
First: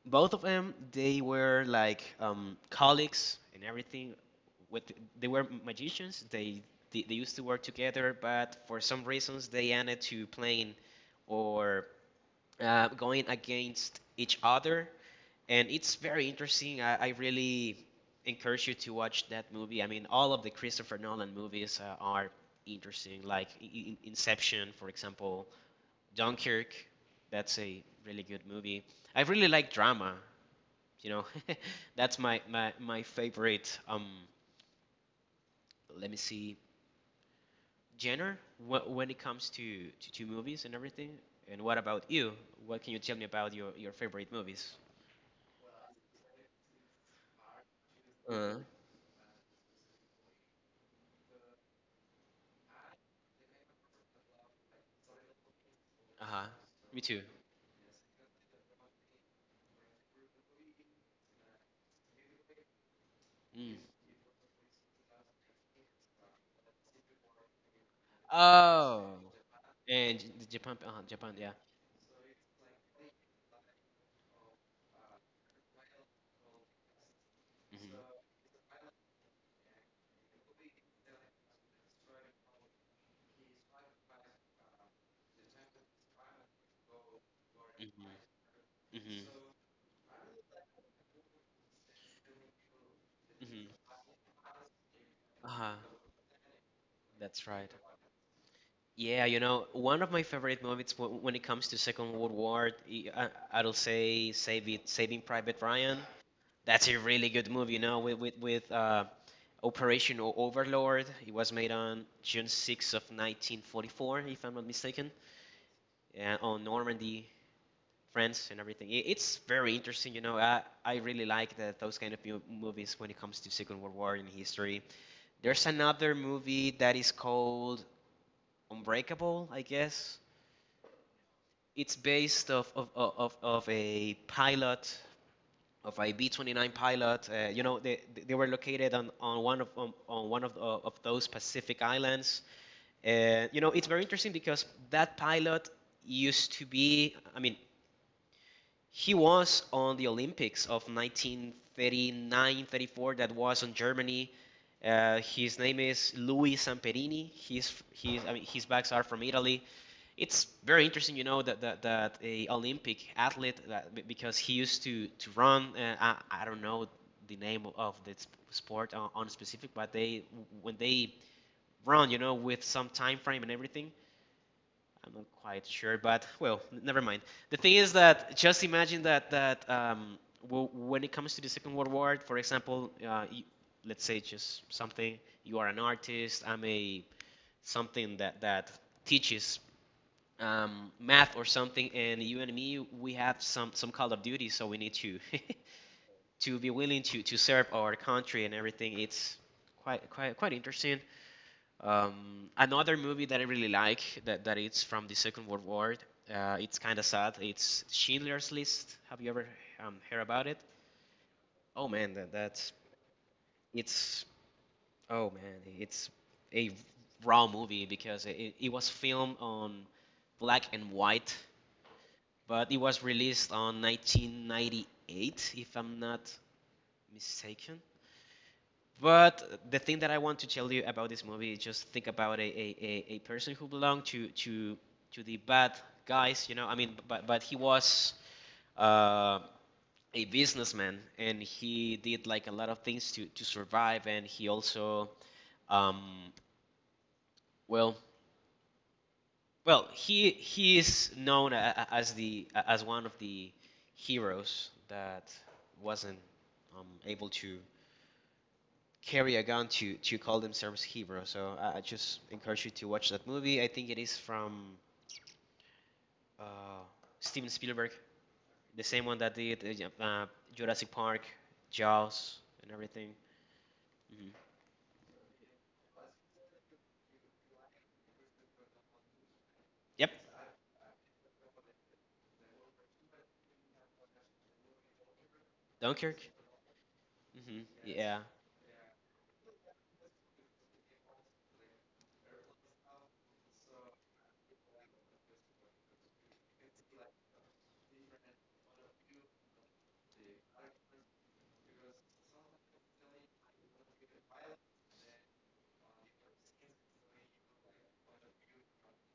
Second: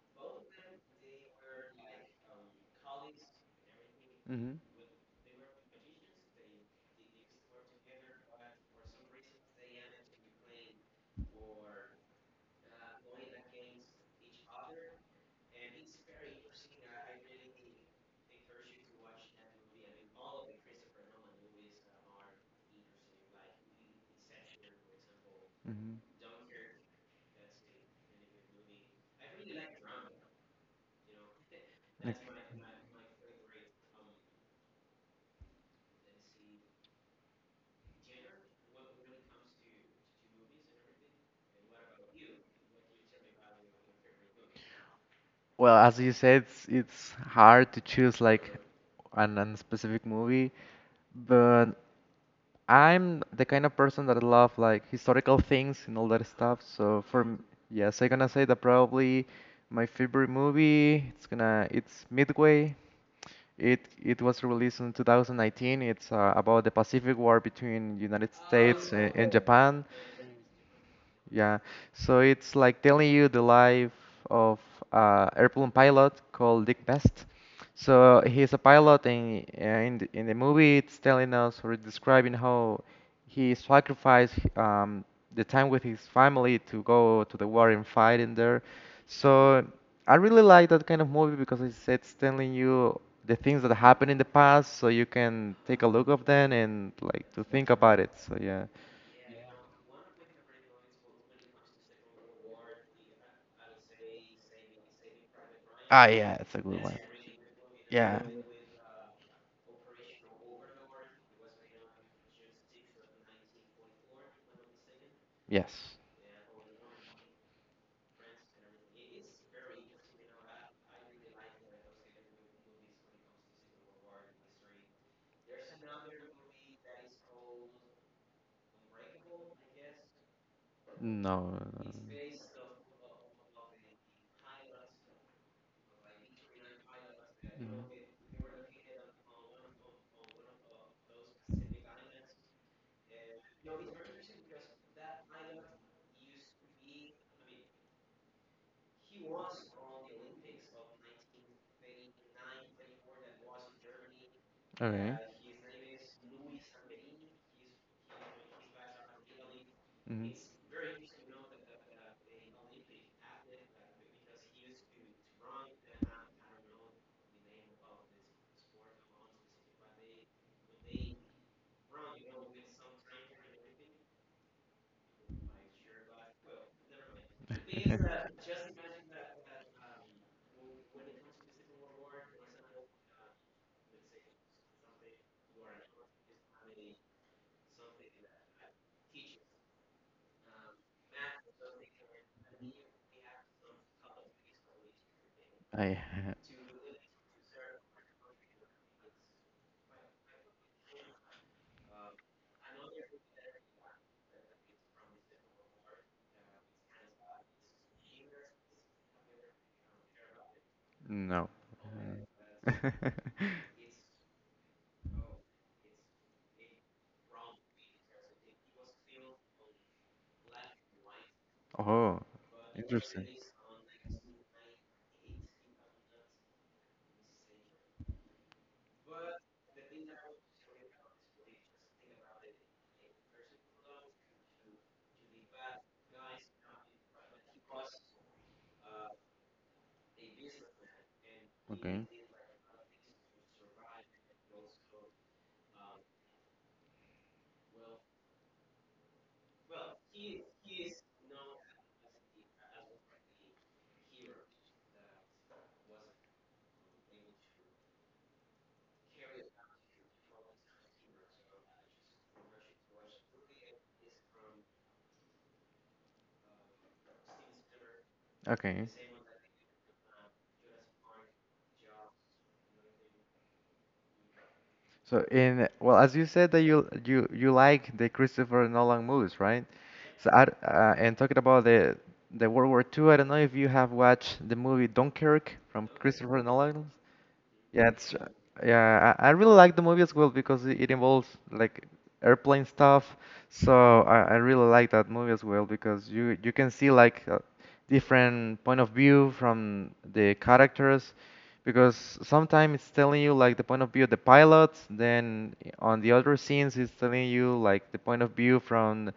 Speaker 1: both of them they were like colleagues and everything
Speaker 2: Mhm.
Speaker 1: with. They were magicians, they used to work together, but for some reasons they ended to playing or going against each other. And it's very interesting. I really encourage you to watch that movie. I mean, all of the Christopher Nolan movies, are interesting, like Inception, for example,
Speaker 2: Mhm.
Speaker 1: Dunkirk, that's a really good movie. I really like drama, you know,
Speaker 2: Like.
Speaker 1: that's my favorite. Let me see, genre, when it comes to, movies and everything. And what about you? What can you tell me about your favorite movies?
Speaker 2: Well, as you said, it's hard to choose like
Speaker 1: Uh
Speaker 2: an specific movie, but I'm the kind of person that love like historical things and all that
Speaker 1: huh.
Speaker 2: stuff.
Speaker 1: Me
Speaker 2: So for
Speaker 1: too.
Speaker 2: yes, I'm gonna say that probably my favorite movie. It's Midway.
Speaker 1: Mm.
Speaker 2: It was released in 2019. It's about the Pacific War between United States and,
Speaker 1: Oh.
Speaker 2: and Japan.
Speaker 1: And Japan, Japan, yeah.
Speaker 2: Yeah, so it's like telling you the life of airplane pilot called Dick Best. So
Speaker 1: hmm
Speaker 2: he's a pilot, and in the movie, it's telling us or describing how he sacrificed the time with his family to go to the war and fight in there.
Speaker 1: hmm hmm
Speaker 2: So I really like that kind of movie because it's telling you the things that
Speaker 1: hmm
Speaker 2: happened in the past, so you can
Speaker 1: huh,
Speaker 2: take a look of them and like to
Speaker 1: that's
Speaker 2: think
Speaker 1: right.
Speaker 2: about it. So yeah.
Speaker 1: Yeah, you know, one of my favorite movies w when it comes to Second World War, I, I- I'll say Saving Private Ryan.
Speaker 2: Ah, yeah, it's a good
Speaker 1: That's a
Speaker 2: one.
Speaker 1: really good movie, you know,
Speaker 2: Yeah.
Speaker 1: with Operation Overlord. It was made on June 6th of 1944, if I'm not mistaken,
Speaker 2: Yes.
Speaker 1: yeah, on Normandy, France, and everything. It, it's very interesting, you know. I really like that those kind of movies when it comes to Second World War and history. There's another movie that is called Unbreakable, I guess.
Speaker 2: No, no,
Speaker 1: It's based off of a pilot
Speaker 2: no.
Speaker 1: of IB-29 Pilot. You know,
Speaker 2: Mhm.
Speaker 1: they were located on one of, of those Pacific islands. You know, it's very interesting because that pilot used to be. I mean, he was on the Olympics of 1939, 34. That was on Germany.
Speaker 2: Okay. Mhm.
Speaker 1: His name is Louis Samperini. He's I mean his bags are from Italy. It's very interesting, you know, that that, that a Olympic athlete that because he used to run. I don't know the name of the sport on specific, but they when they run, you know, with some time frame and everything. I'm not quite sure, but well, never mind. The thing is that just imagine that that when it comes to the Second World War, for example, y let's say just something. You are an artist. I'm a something that that teaches math or something. And you and me, we have some Call of Duty, so we need to
Speaker 2: I ha-
Speaker 1: to be willing to serve our country and everything. It's quite interesting. Another movie that I really like that that it's from the Second World War. It's kind of sad. It's Schindler's List. Have you ever heard about it?
Speaker 2: no.
Speaker 1: Oh man, that, that's it's oh man, it's a raw movie because it was filmed on black and white,
Speaker 2: Oh,
Speaker 1: but it was
Speaker 2: interesting.
Speaker 1: released on 1998, if I'm not mistaken. But the thing that I want to tell you about this movie is just think about a person who belonged to the bad guys, you know, I mean, but he was uh, a businessman and he
Speaker 2: Okay.
Speaker 1: did like a lot of things to survive, and he also, um, well, well, he is known as the as one of the heroes that wasn't able to carry a gun to call themselves hero. So I just encourage you to watch that movie. I think it is from uh, Steven Spielberg, the
Speaker 2: Okay.
Speaker 1: same one that did Jurassic Park, Jaws, and everything. Hmm
Speaker 2: So in well, as you said that you like the Christopher Nolan movies, right?
Speaker 1: Yep.
Speaker 2: So I, d- and talking about the World War II, I don't know if you have watched the movie Dunkirk from
Speaker 1: Dunkirk.
Speaker 2: Christopher Nolan.
Speaker 1: Hmm
Speaker 2: Yeah, it's
Speaker 1: Yeah.
Speaker 2: yeah. I really like the movie as well because it involves like airplane stuff. So I really like that movie as well because you can see like a different point of view from the characters because sometimes it's telling you like the point of view of the pilots. Then on the other scenes, it's telling you like the point of view from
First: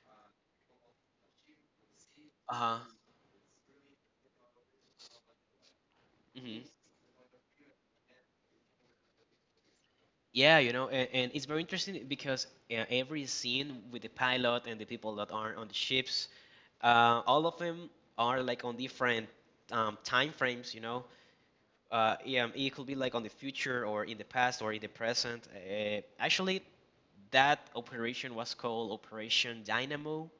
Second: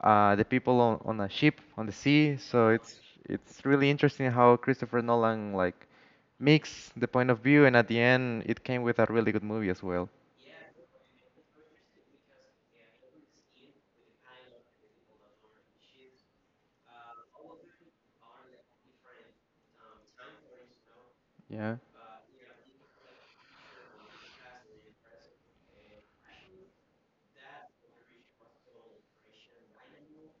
Speaker 2: the people on a ship on the sea.
Speaker 1: Uh
Speaker 2: So
Speaker 1: huh.
Speaker 2: it's really interesting how Christopher Nolan like
Speaker 1: hmm
Speaker 2: mix the point of view, and at the end, it came with a really good movie as well.
Speaker 1: Yeah, you know, and it's very interesting because every scene with the pilot and the people that are on the ships, all of them are like on different time frames, you know.
Speaker 2: Yeah.
Speaker 1: Yeah, it could be like on the future or in the past or in the present. Actually, that operation was called Operation Dynamo,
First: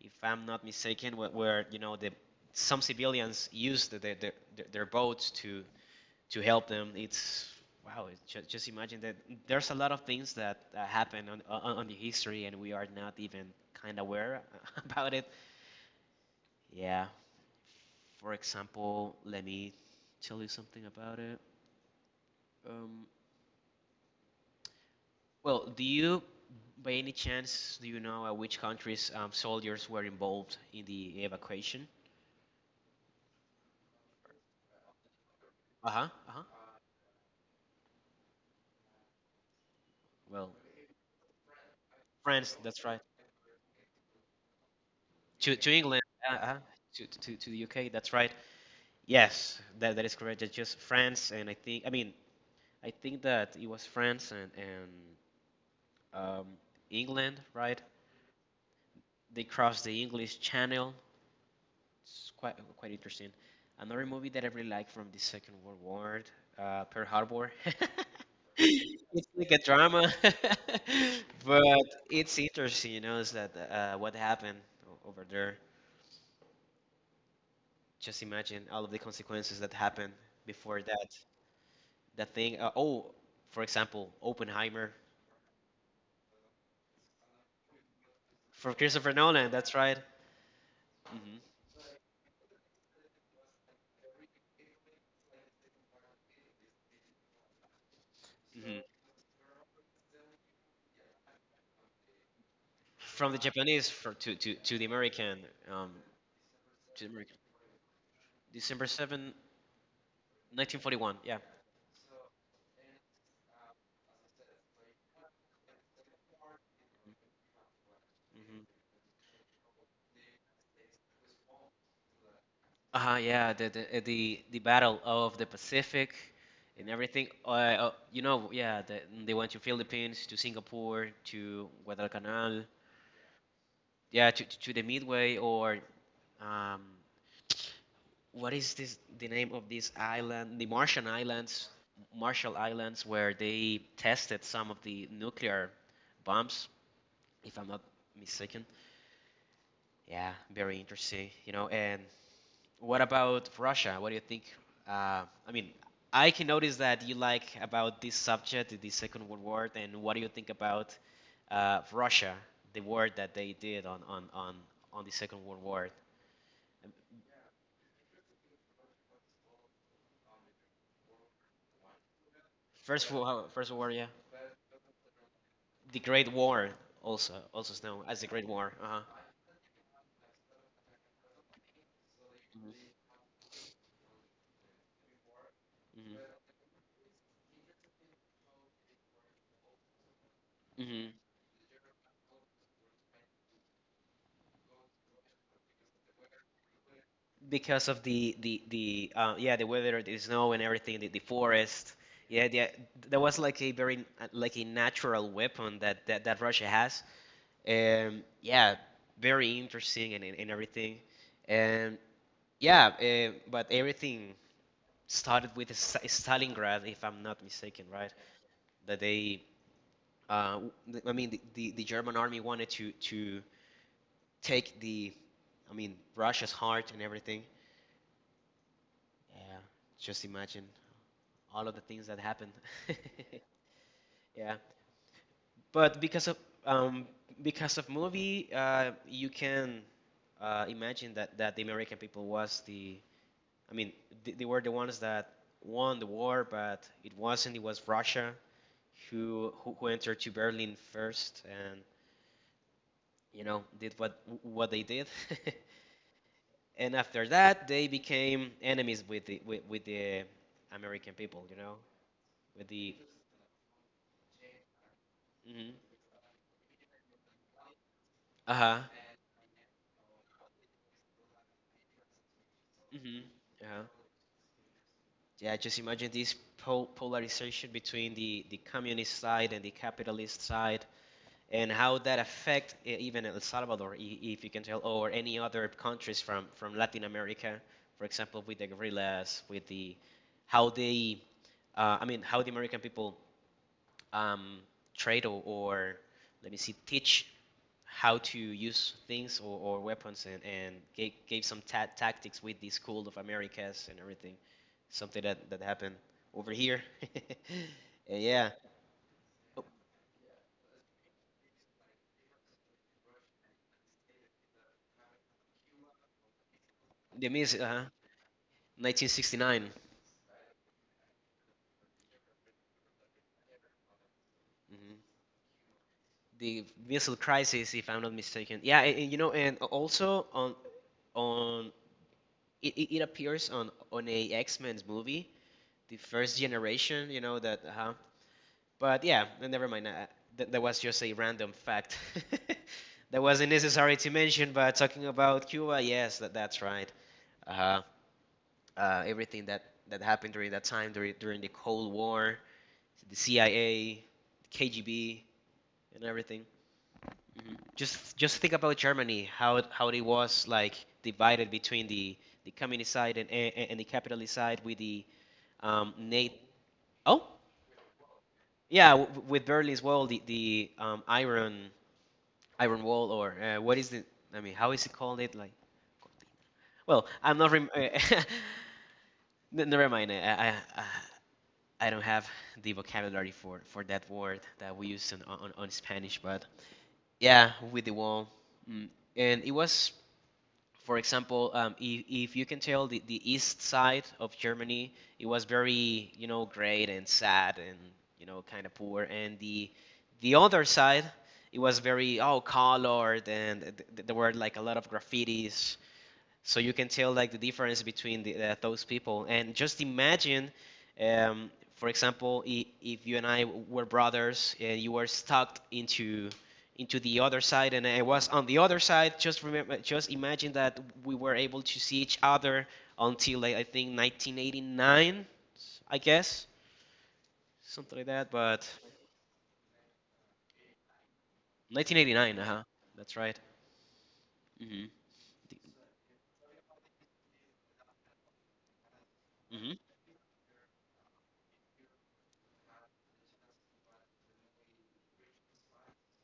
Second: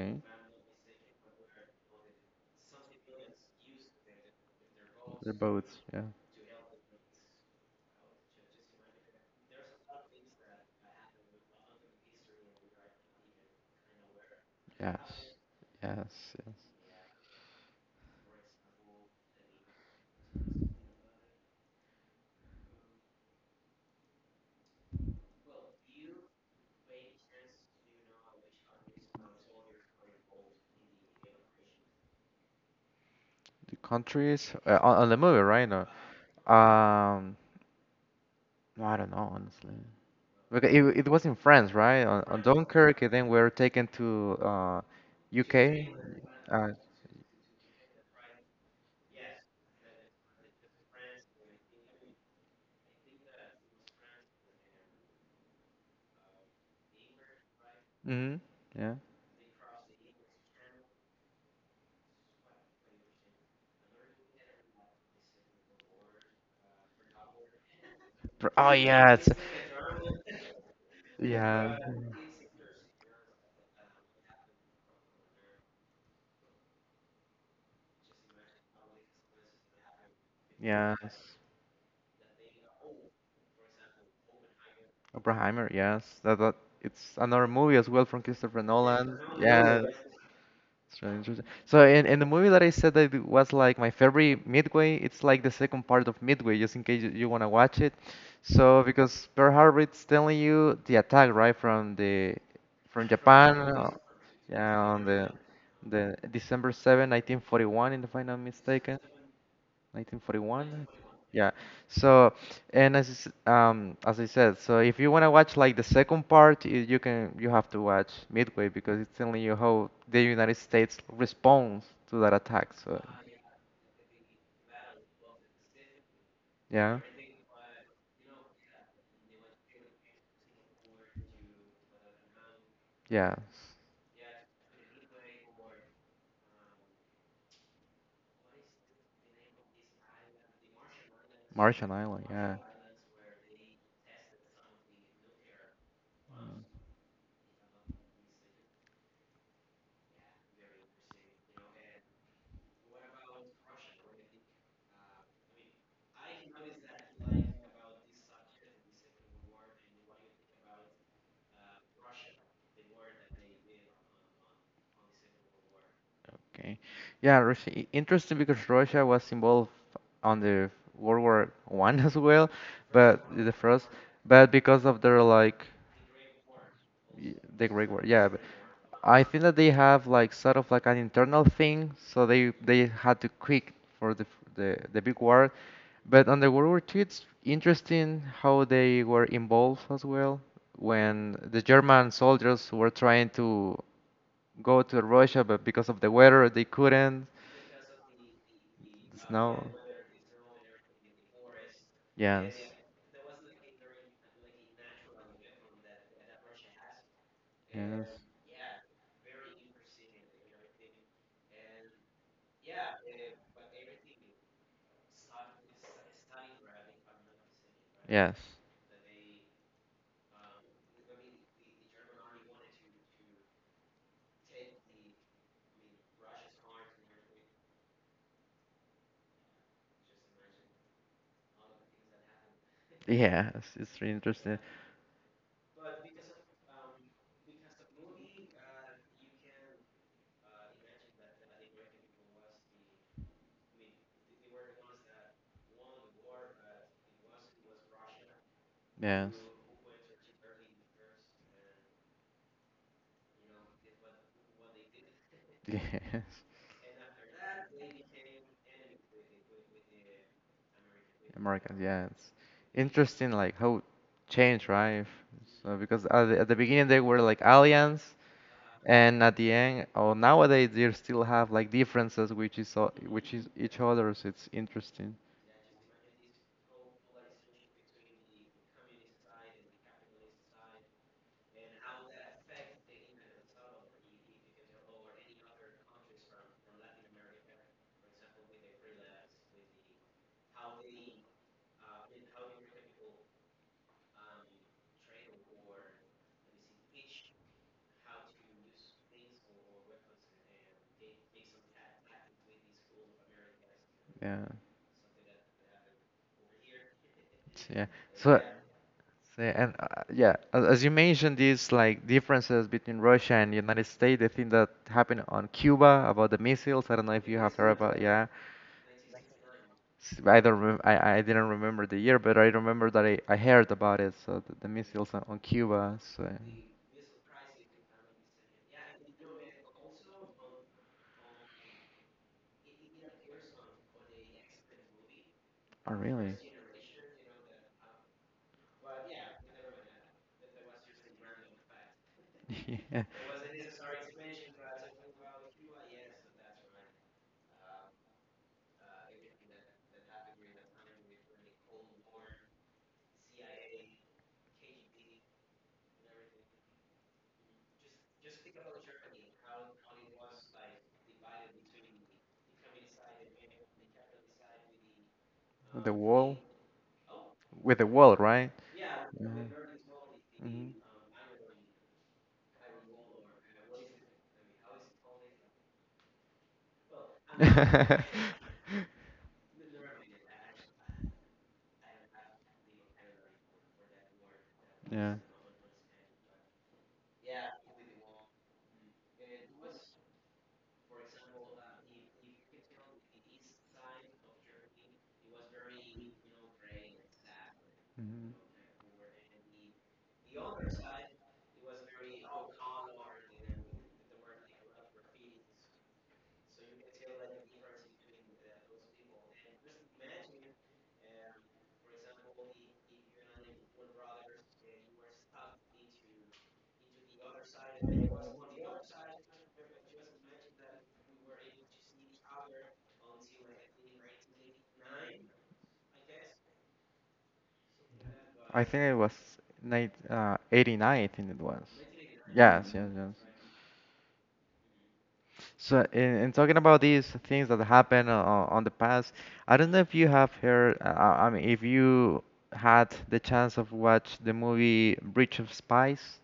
Speaker 1: if I'm not mistaken, where you know the some civilians used their boats
Speaker 2: The are
Speaker 1: to
Speaker 2: both. Yeah.
Speaker 1: help them. It's wow. It's just imagine that there's a lot of things that happen on on the history, and we are not even kind of aware about it.
Speaker 2: Yes, yes, yes.
Speaker 1: Yeah. For example, let me tell you something about it. Well, by any chance, do you know which countries soldiers were involved in the evacuation?
Speaker 2: The countries on the movie, right? No.
Speaker 1: Uh huh. Uh huh.
Speaker 2: Um, no, I don't know, honestly.
Speaker 1: Well,
Speaker 2: Because it was in France, right? On
Speaker 1: France. That's
Speaker 2: Dunkirk,
Speaker 1: right.
Speaker 2: and then we were taken to
Speaker 1: To
Speaker 2: UK.
Speaker 1: England. Uh huh.
Speaker 2: Uh,
Speaker 1: To the UK, that's right. Yes, that is correct. It's just France, and I think that it was France and, um, England, right?
Speaker 2: mm. Yeah.
Speaker 1: They crossed the English Channel. It's quite interesting. Another movie that I really like from the Second World War, Pearl Harbor.
Speaker 2: Oh yes.
Speaker 1: It's like a drama. But
Speaker 2: Yeah.
Speaker 1: it's interesting, you know, is that what happened over there. Just imagine all of the consequences that happened before
Speaker 2: Yes.
Speaker 1: that thing. Oh, for example, Oppenheimer
Speaker 2: Oppenheimer, yes. That it's another movie as well from Christopher
Speaker 1: for Christopher
Speaker 2: Nolan.
Speaker 1: Nolan. That's
Speaker 2: Yeah,
Speaker 1: right.
Speaker 2: it's really
Speaker 1: hmm
Speaker 2: interesting. So in the movie that I said that it was like my favorite Midway, it's like the second part of Midway, just in case you want to watch it. So because Pearl Harbor it's telling you the attack right from
Speaker 1: from the
Speaker 2: Japan,
Speaker 1: Japanese for,
Speaker 2: yeah, on the
Speaker 1: Um,
Speaker 2: the
Speaker 1: to
Speaker 2: December
Speaker 1: the American,
Speaker 2: 7, 1941, if I'm not mistaken.
Speaker 1: December 7,
Speaker 2: 1941.
Speaker 1: 1941. Yeah.
Speaker 2: Yeah. So, and as I said, so if you want to watch like the second part, you can you have to watch midway
Speaker 1: hmm
Speaker 2: because it's telling you how the United States responds to that attack. So,
Speaker 1: Uh-huh, yeah, the Battle of the Pacific and
Speaker 2: yeah.
Speaker 1: everything. You know, yeah, the, they went to Philippines, to Singapore, to Guadalcanal,
Speaker 2: Yeah.
Speaker 1: yeah, to the Midway or um, what is this? The name of this island, the Martian Islands,
Speaker 2: Martian Island. Yeah.
Speaker 1: Marshall Islands, where they tested some of the nuclear bombs if I'm not mistaken. Yeah, very interesting. You know, and what about Russia? What do you think? I mean, I can notice that you like about this subject, the Second World War, and what do you think about Russia, the war that they did on on the Second World War?
Speaker 2: Okay. Yeah, Russia, interesting because Russia was involved on the World War I as well, but the
Speaker 1: First
Speaker 2: first,
Speaker 1: war, yeah,
Speaker 2: but because of their like
Speaker 1: the Great War,
Speaker 2: The
Speaker 1: also
Speaker 2: Great War,
Speaker 1: known as the
Speaker 2: yeah. But
Speaker 1: Great War. Uh huh.
Speaker 2: I think that they have like sort of like an internal thing, so they had to quit for the the big war. But on the World War II, it's interesting how they were involved as well
Speaker 1: hmm hmm
Speaker 2: when the German soldiers were trying to go to Russia, but because of the weather, they couldn't.
Speaker 1: because of the
Speaker 2: The
Speaker 1: yeah the
Speaker 2: snow.
Speaker 1: weather, the snow and everything, the forest.
Speaker 2: Yes.
Speaker 1: Yeah, that was like a very like a natural weapon that that Russia has.
Speaker 2: Yes.
Speaker 1: Yeah, very interesting and everything. And yeah, but everything started with Stalingrad, if I'm not mistaken, right?
Speaker 2: Yes.
Speaker 1: That they, uh, I mean, the German army wanted to take the, I mean, Russia's heart and everything. Yeah, just imagine all of the things that happened.
Speaker 2: Yes, it's really
Speaker 1: Yeah,
Speaker 2: interesting.
Speaker 1: but um, because of movie, you can imagine that the American people was the. I mean, they were the ones that won the war, but it wasn't. It was Russia
Speaker 2: Yes,
Speaker 1: who entered to Berlin first, and you know did what they did.
Speaker 2: yes,
Speaker 1: And after that, they became enemies with the with the American people. You know,
Speaker 2: Americans. Yes,
Speaker 1: with the.
Speaker 2: interesting. Like how change, right? So
Speaker 1: hmm
Speaker 2: because at the beginning they were like aliens,
Speaker 1: Uh huh.
Speaker 2: and at the end, or nowadays they still have like differences, which is o-
Speaker 1: hmm
Speaker 2: which is
Speaker 1: Uh
Speaker 2: each
Speaker 1: huh.
Speaker 2: other's. It's interesting.
Speaker 1: Yeah, just imagine this polarization between the communist side and the capitalist side, and how that affect even El Salvador, if you can tell, or any other countries from Latin America, for example, with the guerrillas, with the how they, I mean, how the American people um, trade or let me see, teach how to use things or weapons and, gave, gave some tactics with the school of americas and everything
Speaker 2: Yeah,
Speaker 1: something that happened over here.
Speaker 2: yeah.
Speaker 1: And
Speaker 2: So,
Speaker 1: yeah,
Speaker 2: so
Speaker 1: oh,
Speaker 2: and yeah, as you mentioned, these like differences between Russia and United States. The thing that happened on Cuba about the missiles. I don't know if
Speaker 1: the
Speaker 2: you have
Speaker 1: missile
Speaker 2: heard about. Yeah.
Speaker 1: 1969.
Speaker 2: I don't remember. I didn't remember the year, but I remember that I heard about it. So the
Speaker 1: mhm.
Speaker 2: missiles on Cuba. So,
Speaker 1: The missile crisis if I'm not mistaken, yeah, and you know and also on it, it appears on a x-men's movie,
Speaker 2: oh
Speaker 1: the
Speaker 2: really?
Speaker 1: first generation, you know that but yeah, never mind. That was just a random fact.
Speaker 2: Yeah.
Speaker 1: That wasn't necessary to mention. But talking about Cuba, yes, that's right. Uh-huh. Everything that happened during that time, during the Cold War, the CIA, KGB, and everything. Mhm. Just think about Germany, how it was like divided between the communist side and and the capitalist side with the
Speaker 2: The
Speaker 1: Nate.
Speaker 2: wall
Speaker 1: Oh,
Speaker 2: With the wall, right?
Speaker 1: yeah,
Speaker 2: Yeah.
Speaker 1: with Berlin as well, the
Speaker 2: Mhm.
Speaker 1: iron Iron Wall or what is it? I mean, how is it called? It like, well, I'm not. Never mind. I don't have the vocabulary for that word that we use
Speaker 2: Yeah.
Speaker 1: on Spanish, but yeah, with the wall, mm. And it was for example, if you can tell the east side of Germany, it was very, you know, great and sad and, you
Speaker 2: Mhm.
Speaker 1: know, kind of poor. And the other side, it was very, oh, colored and there were like a lot of graffitis so you can tell like the difference between those people and just imagine um, for example, if you and I were brothers and you were stuck into the other side and I was on the other side. Just remember, just imagine that we were able to see each other until like, I think 1989, I guess, something like that, but
Speaker 2: I think it was night 89, I think it was.
Speaker 1: 1989, uh-huh,
Speaker 2: Yes, yes, yes.
Speaker 1: that's right. hmm
Speaker 2: So, in talking about these things that happened on the past, I don't know if you have heard, I mean, if you had the chance of watch the movie Bridge of Spies.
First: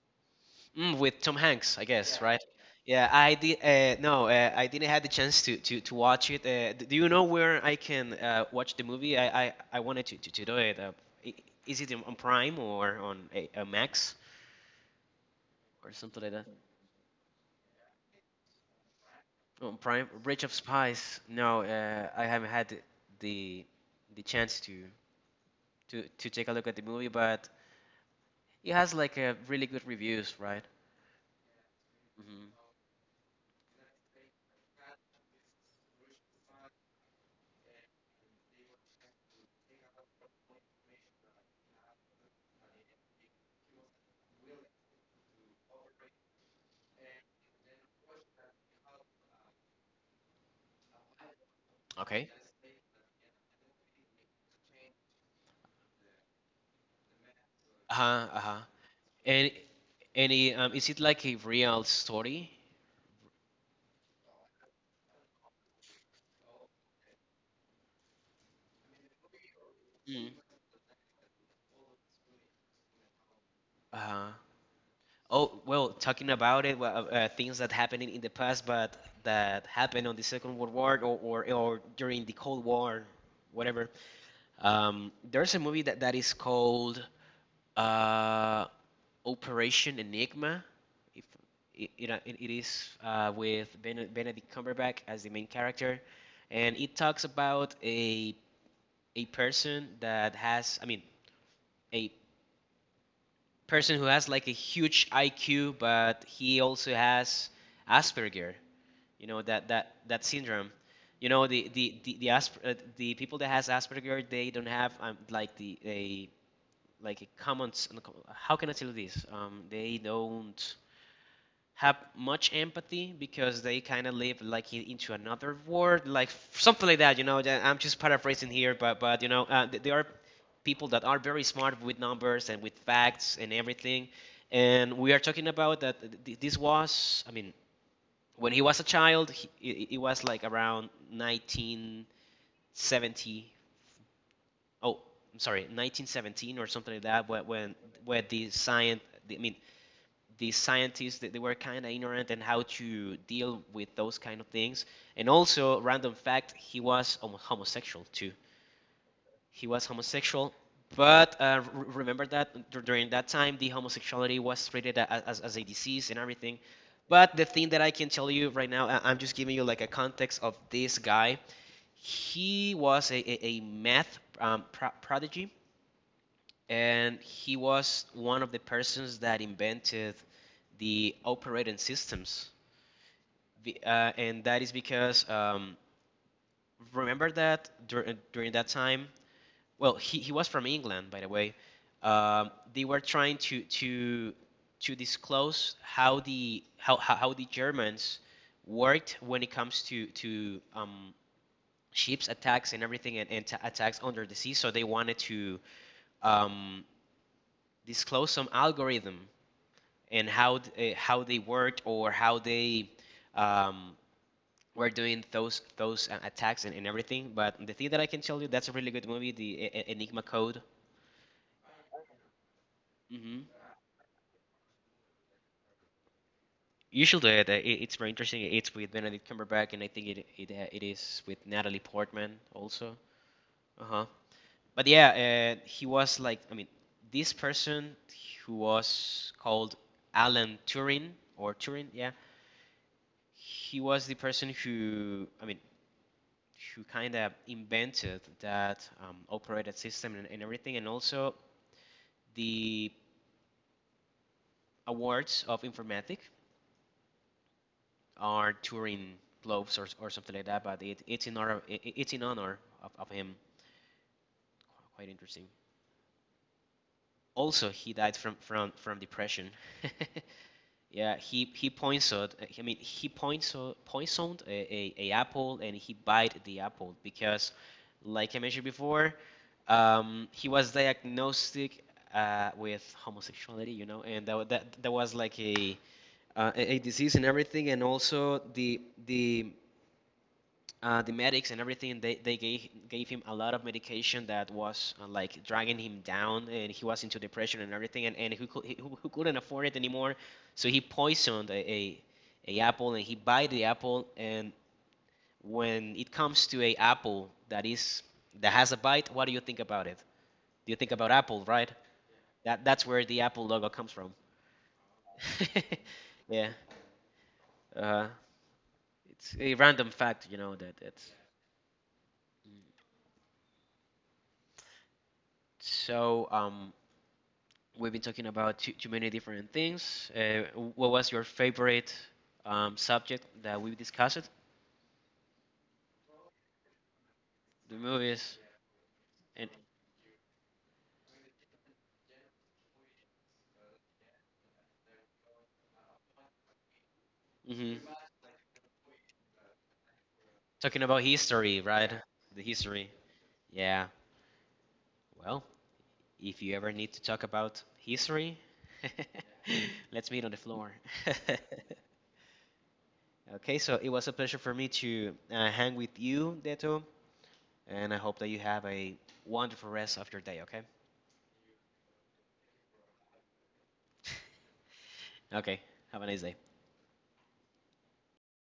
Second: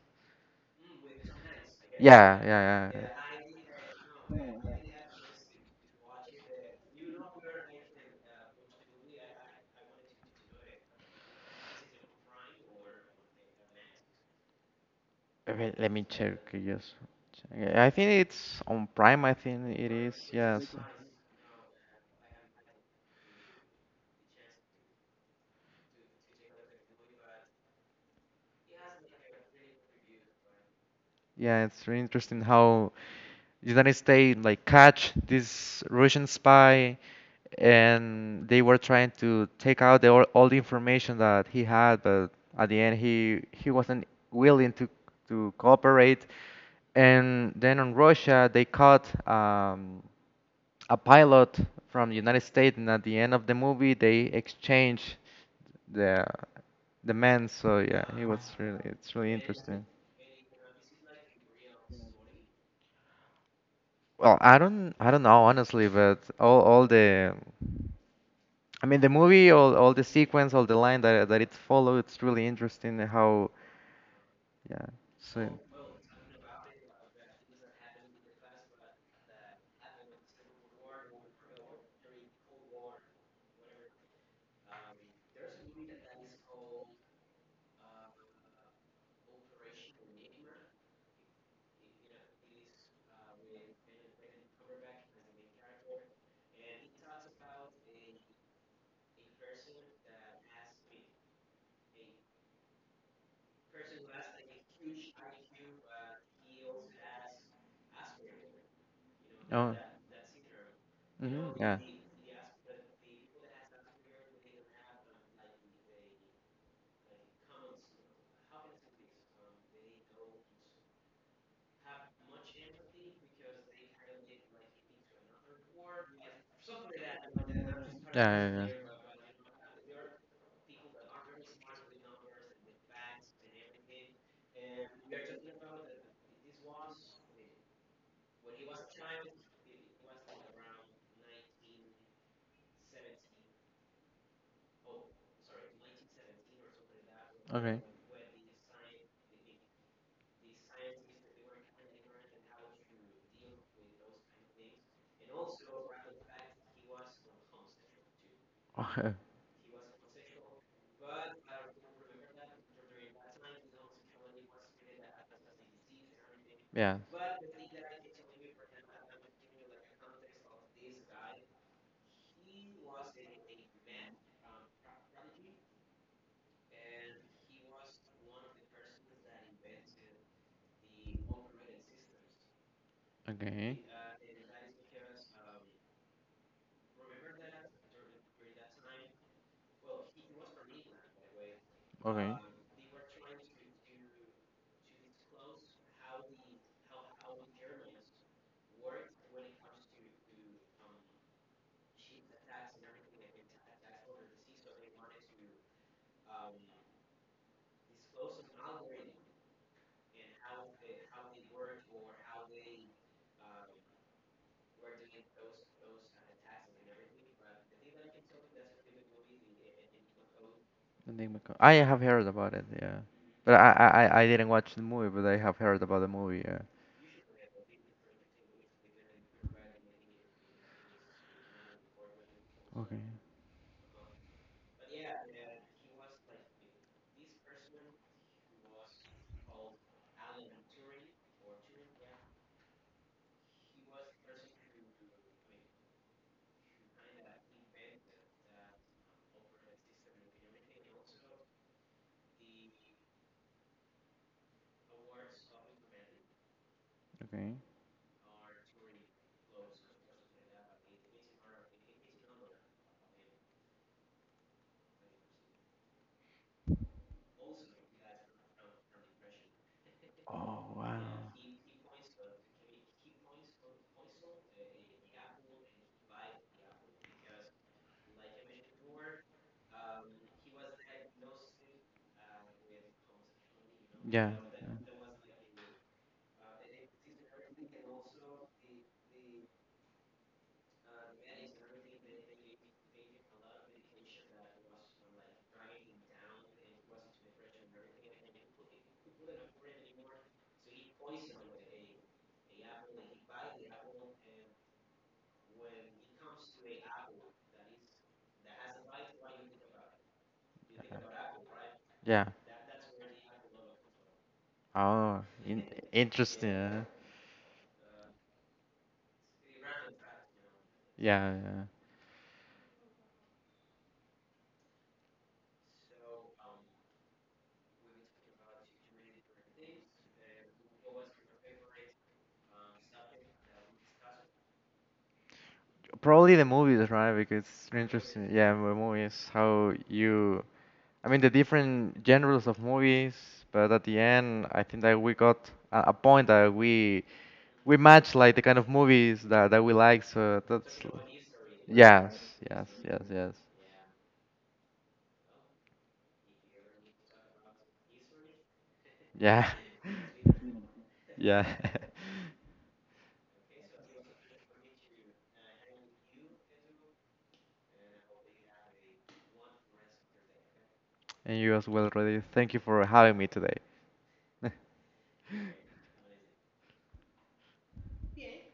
Speaker 1: Mm, with Tom Hanks, I guess, yeah,
Speaker 2: Yeah,
Speaker 1: right?
Speaker 2: yeah,
Speaker 1: Yeah, I did. No, I didn't have the chance to watch it. Do you know where I can watch the movie? I wanted to, to do it. I- is it on Prime or on a Max
Speaker 2: yeah. Wait, let
Speaker 1: or
Speaker 2: me
Speaker 1: something like
Speaker 2: check.
Speaker 1: that?
Speaker 2: Yes, check. I think it's on Prime. I
Speaker 1: On
Speaker 2: think it
Speaker 1: Prime,
Speaker 2: is.
Speaker 1: Bridge of
Speaker 2: Yes.
Speaker 1: Spies. No, I haven't had the the the chance to take a look at the movie, but it has like a really good reviews, right?
Speaker 2: Yeah, it's really interesting
Speaker 1: hmm
Speaker 2: how United States like catch this Russian spy, and they were trying to take out all the information that he had, but at the end he wasn't willing to cooperate. And then on Russia, they caught a pilot from the
Speaker 1: Okay.
Speaker 2: United States, and at the end of the movie, they exchanged the the man. So
Speaker 1: Uh
Speaker 2: yeah,
Speaker 1: huh. Uh huh.
Speaker 2: it's really
Speaker 1: And
Speaker 2: interesting.
Speaker 1: any is it like a real story?
Speaker 2: Well, I don't know honestly, but all the I mean the movie, all the
Speaker 1: Mm.
Speaker 2: sequence, all the line that it follow, it's really interesting how
Speaker 1: Uh,
Speaker 2: yeah. So
Speaker 1: oh, well, talking about it, well, things that happened in the past, but that happened on the Second World War or during the Cold War, whatever. There's a movie that is called uh, Operation Enigma. If it is with Benedict Cumberbatch as the main character, and it talks about a person that has, I mean, a person who has like a huge IQ, but he also has Asperger. You know
Speaker 2: oh.
Speaker 1: that syndrome. You know
Speaker 2: Mhm. Yeah.
Speaker 1: the people that has Asperger, they don't have like the a like a common. How can I tell this? They don't have much empathy because they kind of live like into another world, like something like that. You know, I'm just
Speaker 2: Yeah,
Speaker 1: paraphrasing
Speaker 2: yeah,
Speaker 1: here, but you know, there are people that are very smart with numbers and with facts and everything. And we are talking about that this was, I mean, when he was a child, he, it, was like around 1970. Oh, I'm sorry, 1917 or something like that.
Speaker 2: yeah.
Speaker 1: When,
Speaker 2: Okay.
Speaker 1: when the science, I mean, the scientists they, were kind of ignorant in how to deal with those kind of things. And also, random fact, he was homosexual too. He was homosexual, but remember that during that time, the homosexuality was treated as a disease and everything.
Speaker 2: Yeah.
Speaker 1: But the thing that I can tell you right now, I'm just giving you like a context of this guy. He was a math prodigy and he was one of the persons that invented the operating systems.
Speaker 2: Okay.
Speaker 1: And that is because remember that during that time, well, he was from England, by the way.
Speaker 2: Okay.
Speaker 1: They were trying to disclose how the how the Germans worked when it comes to ships attacks and everything and attacks under the sea. So they wanted to um, disclose some algorithm and how they worked or how they um, were doing those attacks and everything. But the thing that I can tell you, that's a really good movie, the Enigma Code.
Speaker 2: And I have heard about it, yeah.
Speaker 1: hmm
Speaker 2: But I didn't watch the movie, but I have heard about the movie, yeah.
Speaker 1: You should do it. It's very interesting. It's with Benedict Cumberbatch, and I think it is with Natalie Portman also.
Speaker 2: Okay.
Speaker 1: Uh huh. But yeah, he was like, I mean, this person who was called Alan Turing or Turing, yeah, he was the person who, I mean who kind of invented that operated system and everything. And also, the awards of Informatic
Speaker 2: Okay.
Speaker 1: are Turing Globes or something like that, but it's in honor, it's in honor of him. Quite interesting. Also, he died from depression.
Speaker 2: Oh,
Speaker 1: Yeah,
Speaker 2: wow.
Speaker 1: he points poisoned. I mean, he points poisoned a apple and he bite the apple because, like I mentioned before, he was diagnosed with homosexuality, you know, and
Speaker 2: Yeah.
Speaker 1: that that was like a, a disease and everything, and also the medics and everything they, gave, gave him a lot of medication that was like dragging him down and he was into depression and everything and who couldn't afford it anymore, so he poisoned a apple and he bite the apple. And when it comes to a apple that is that has a bite, what do you think about it? Do you think about apple, right?
Speaker 2: Yeah. Yeah.
Speaker 1: That that's where the apple logo comes from.
Speaker 2: Oh, in interesting.
Speaker 1: Yeah.
Speaker 2: Yeah.
Speaker 1: uh, it's a random fact, you know, that it's
Speaker 2: Yeah. Yeah.
Speaker 1: so we've been talking about too many different things. What was your favorite subject that we discussed?
Speaker 2: Probably the movies, right? Because it's
Speaker 1: The
Speaker 2: interesting.
Speaker 1: movies
Speaker 2: Yeah, the movies,
Speaker 1: and
Speaker 2: how you I mean, the different genres of movies, but at the end, I think that we got a point that we
Speaker 1: mhm.
Speaker 2: match like the kind of movies that we like. So that's
Speaker 1: Talking about history, right?
Speaker 2: Yes,
Speaker 1: The
Speaker 2: yes,
Speaker 1: history.
Speaker 2: yes, yes,
Speaker 1: Yeah. Well, if you ever need to talk about history,
Speaker 2: yeah,
Speaker 1: let's meet on the floor.
Speaker 2: yeah.
Speaker 1: Okay, so it was a pleasure for me to hang with you, Deto, and I hope that you have a wonderful rest of your day, okay?
Speaker 2: And you as well, Rudy. Thank you for having me today.
Speaker 1: Okay, have a nice day.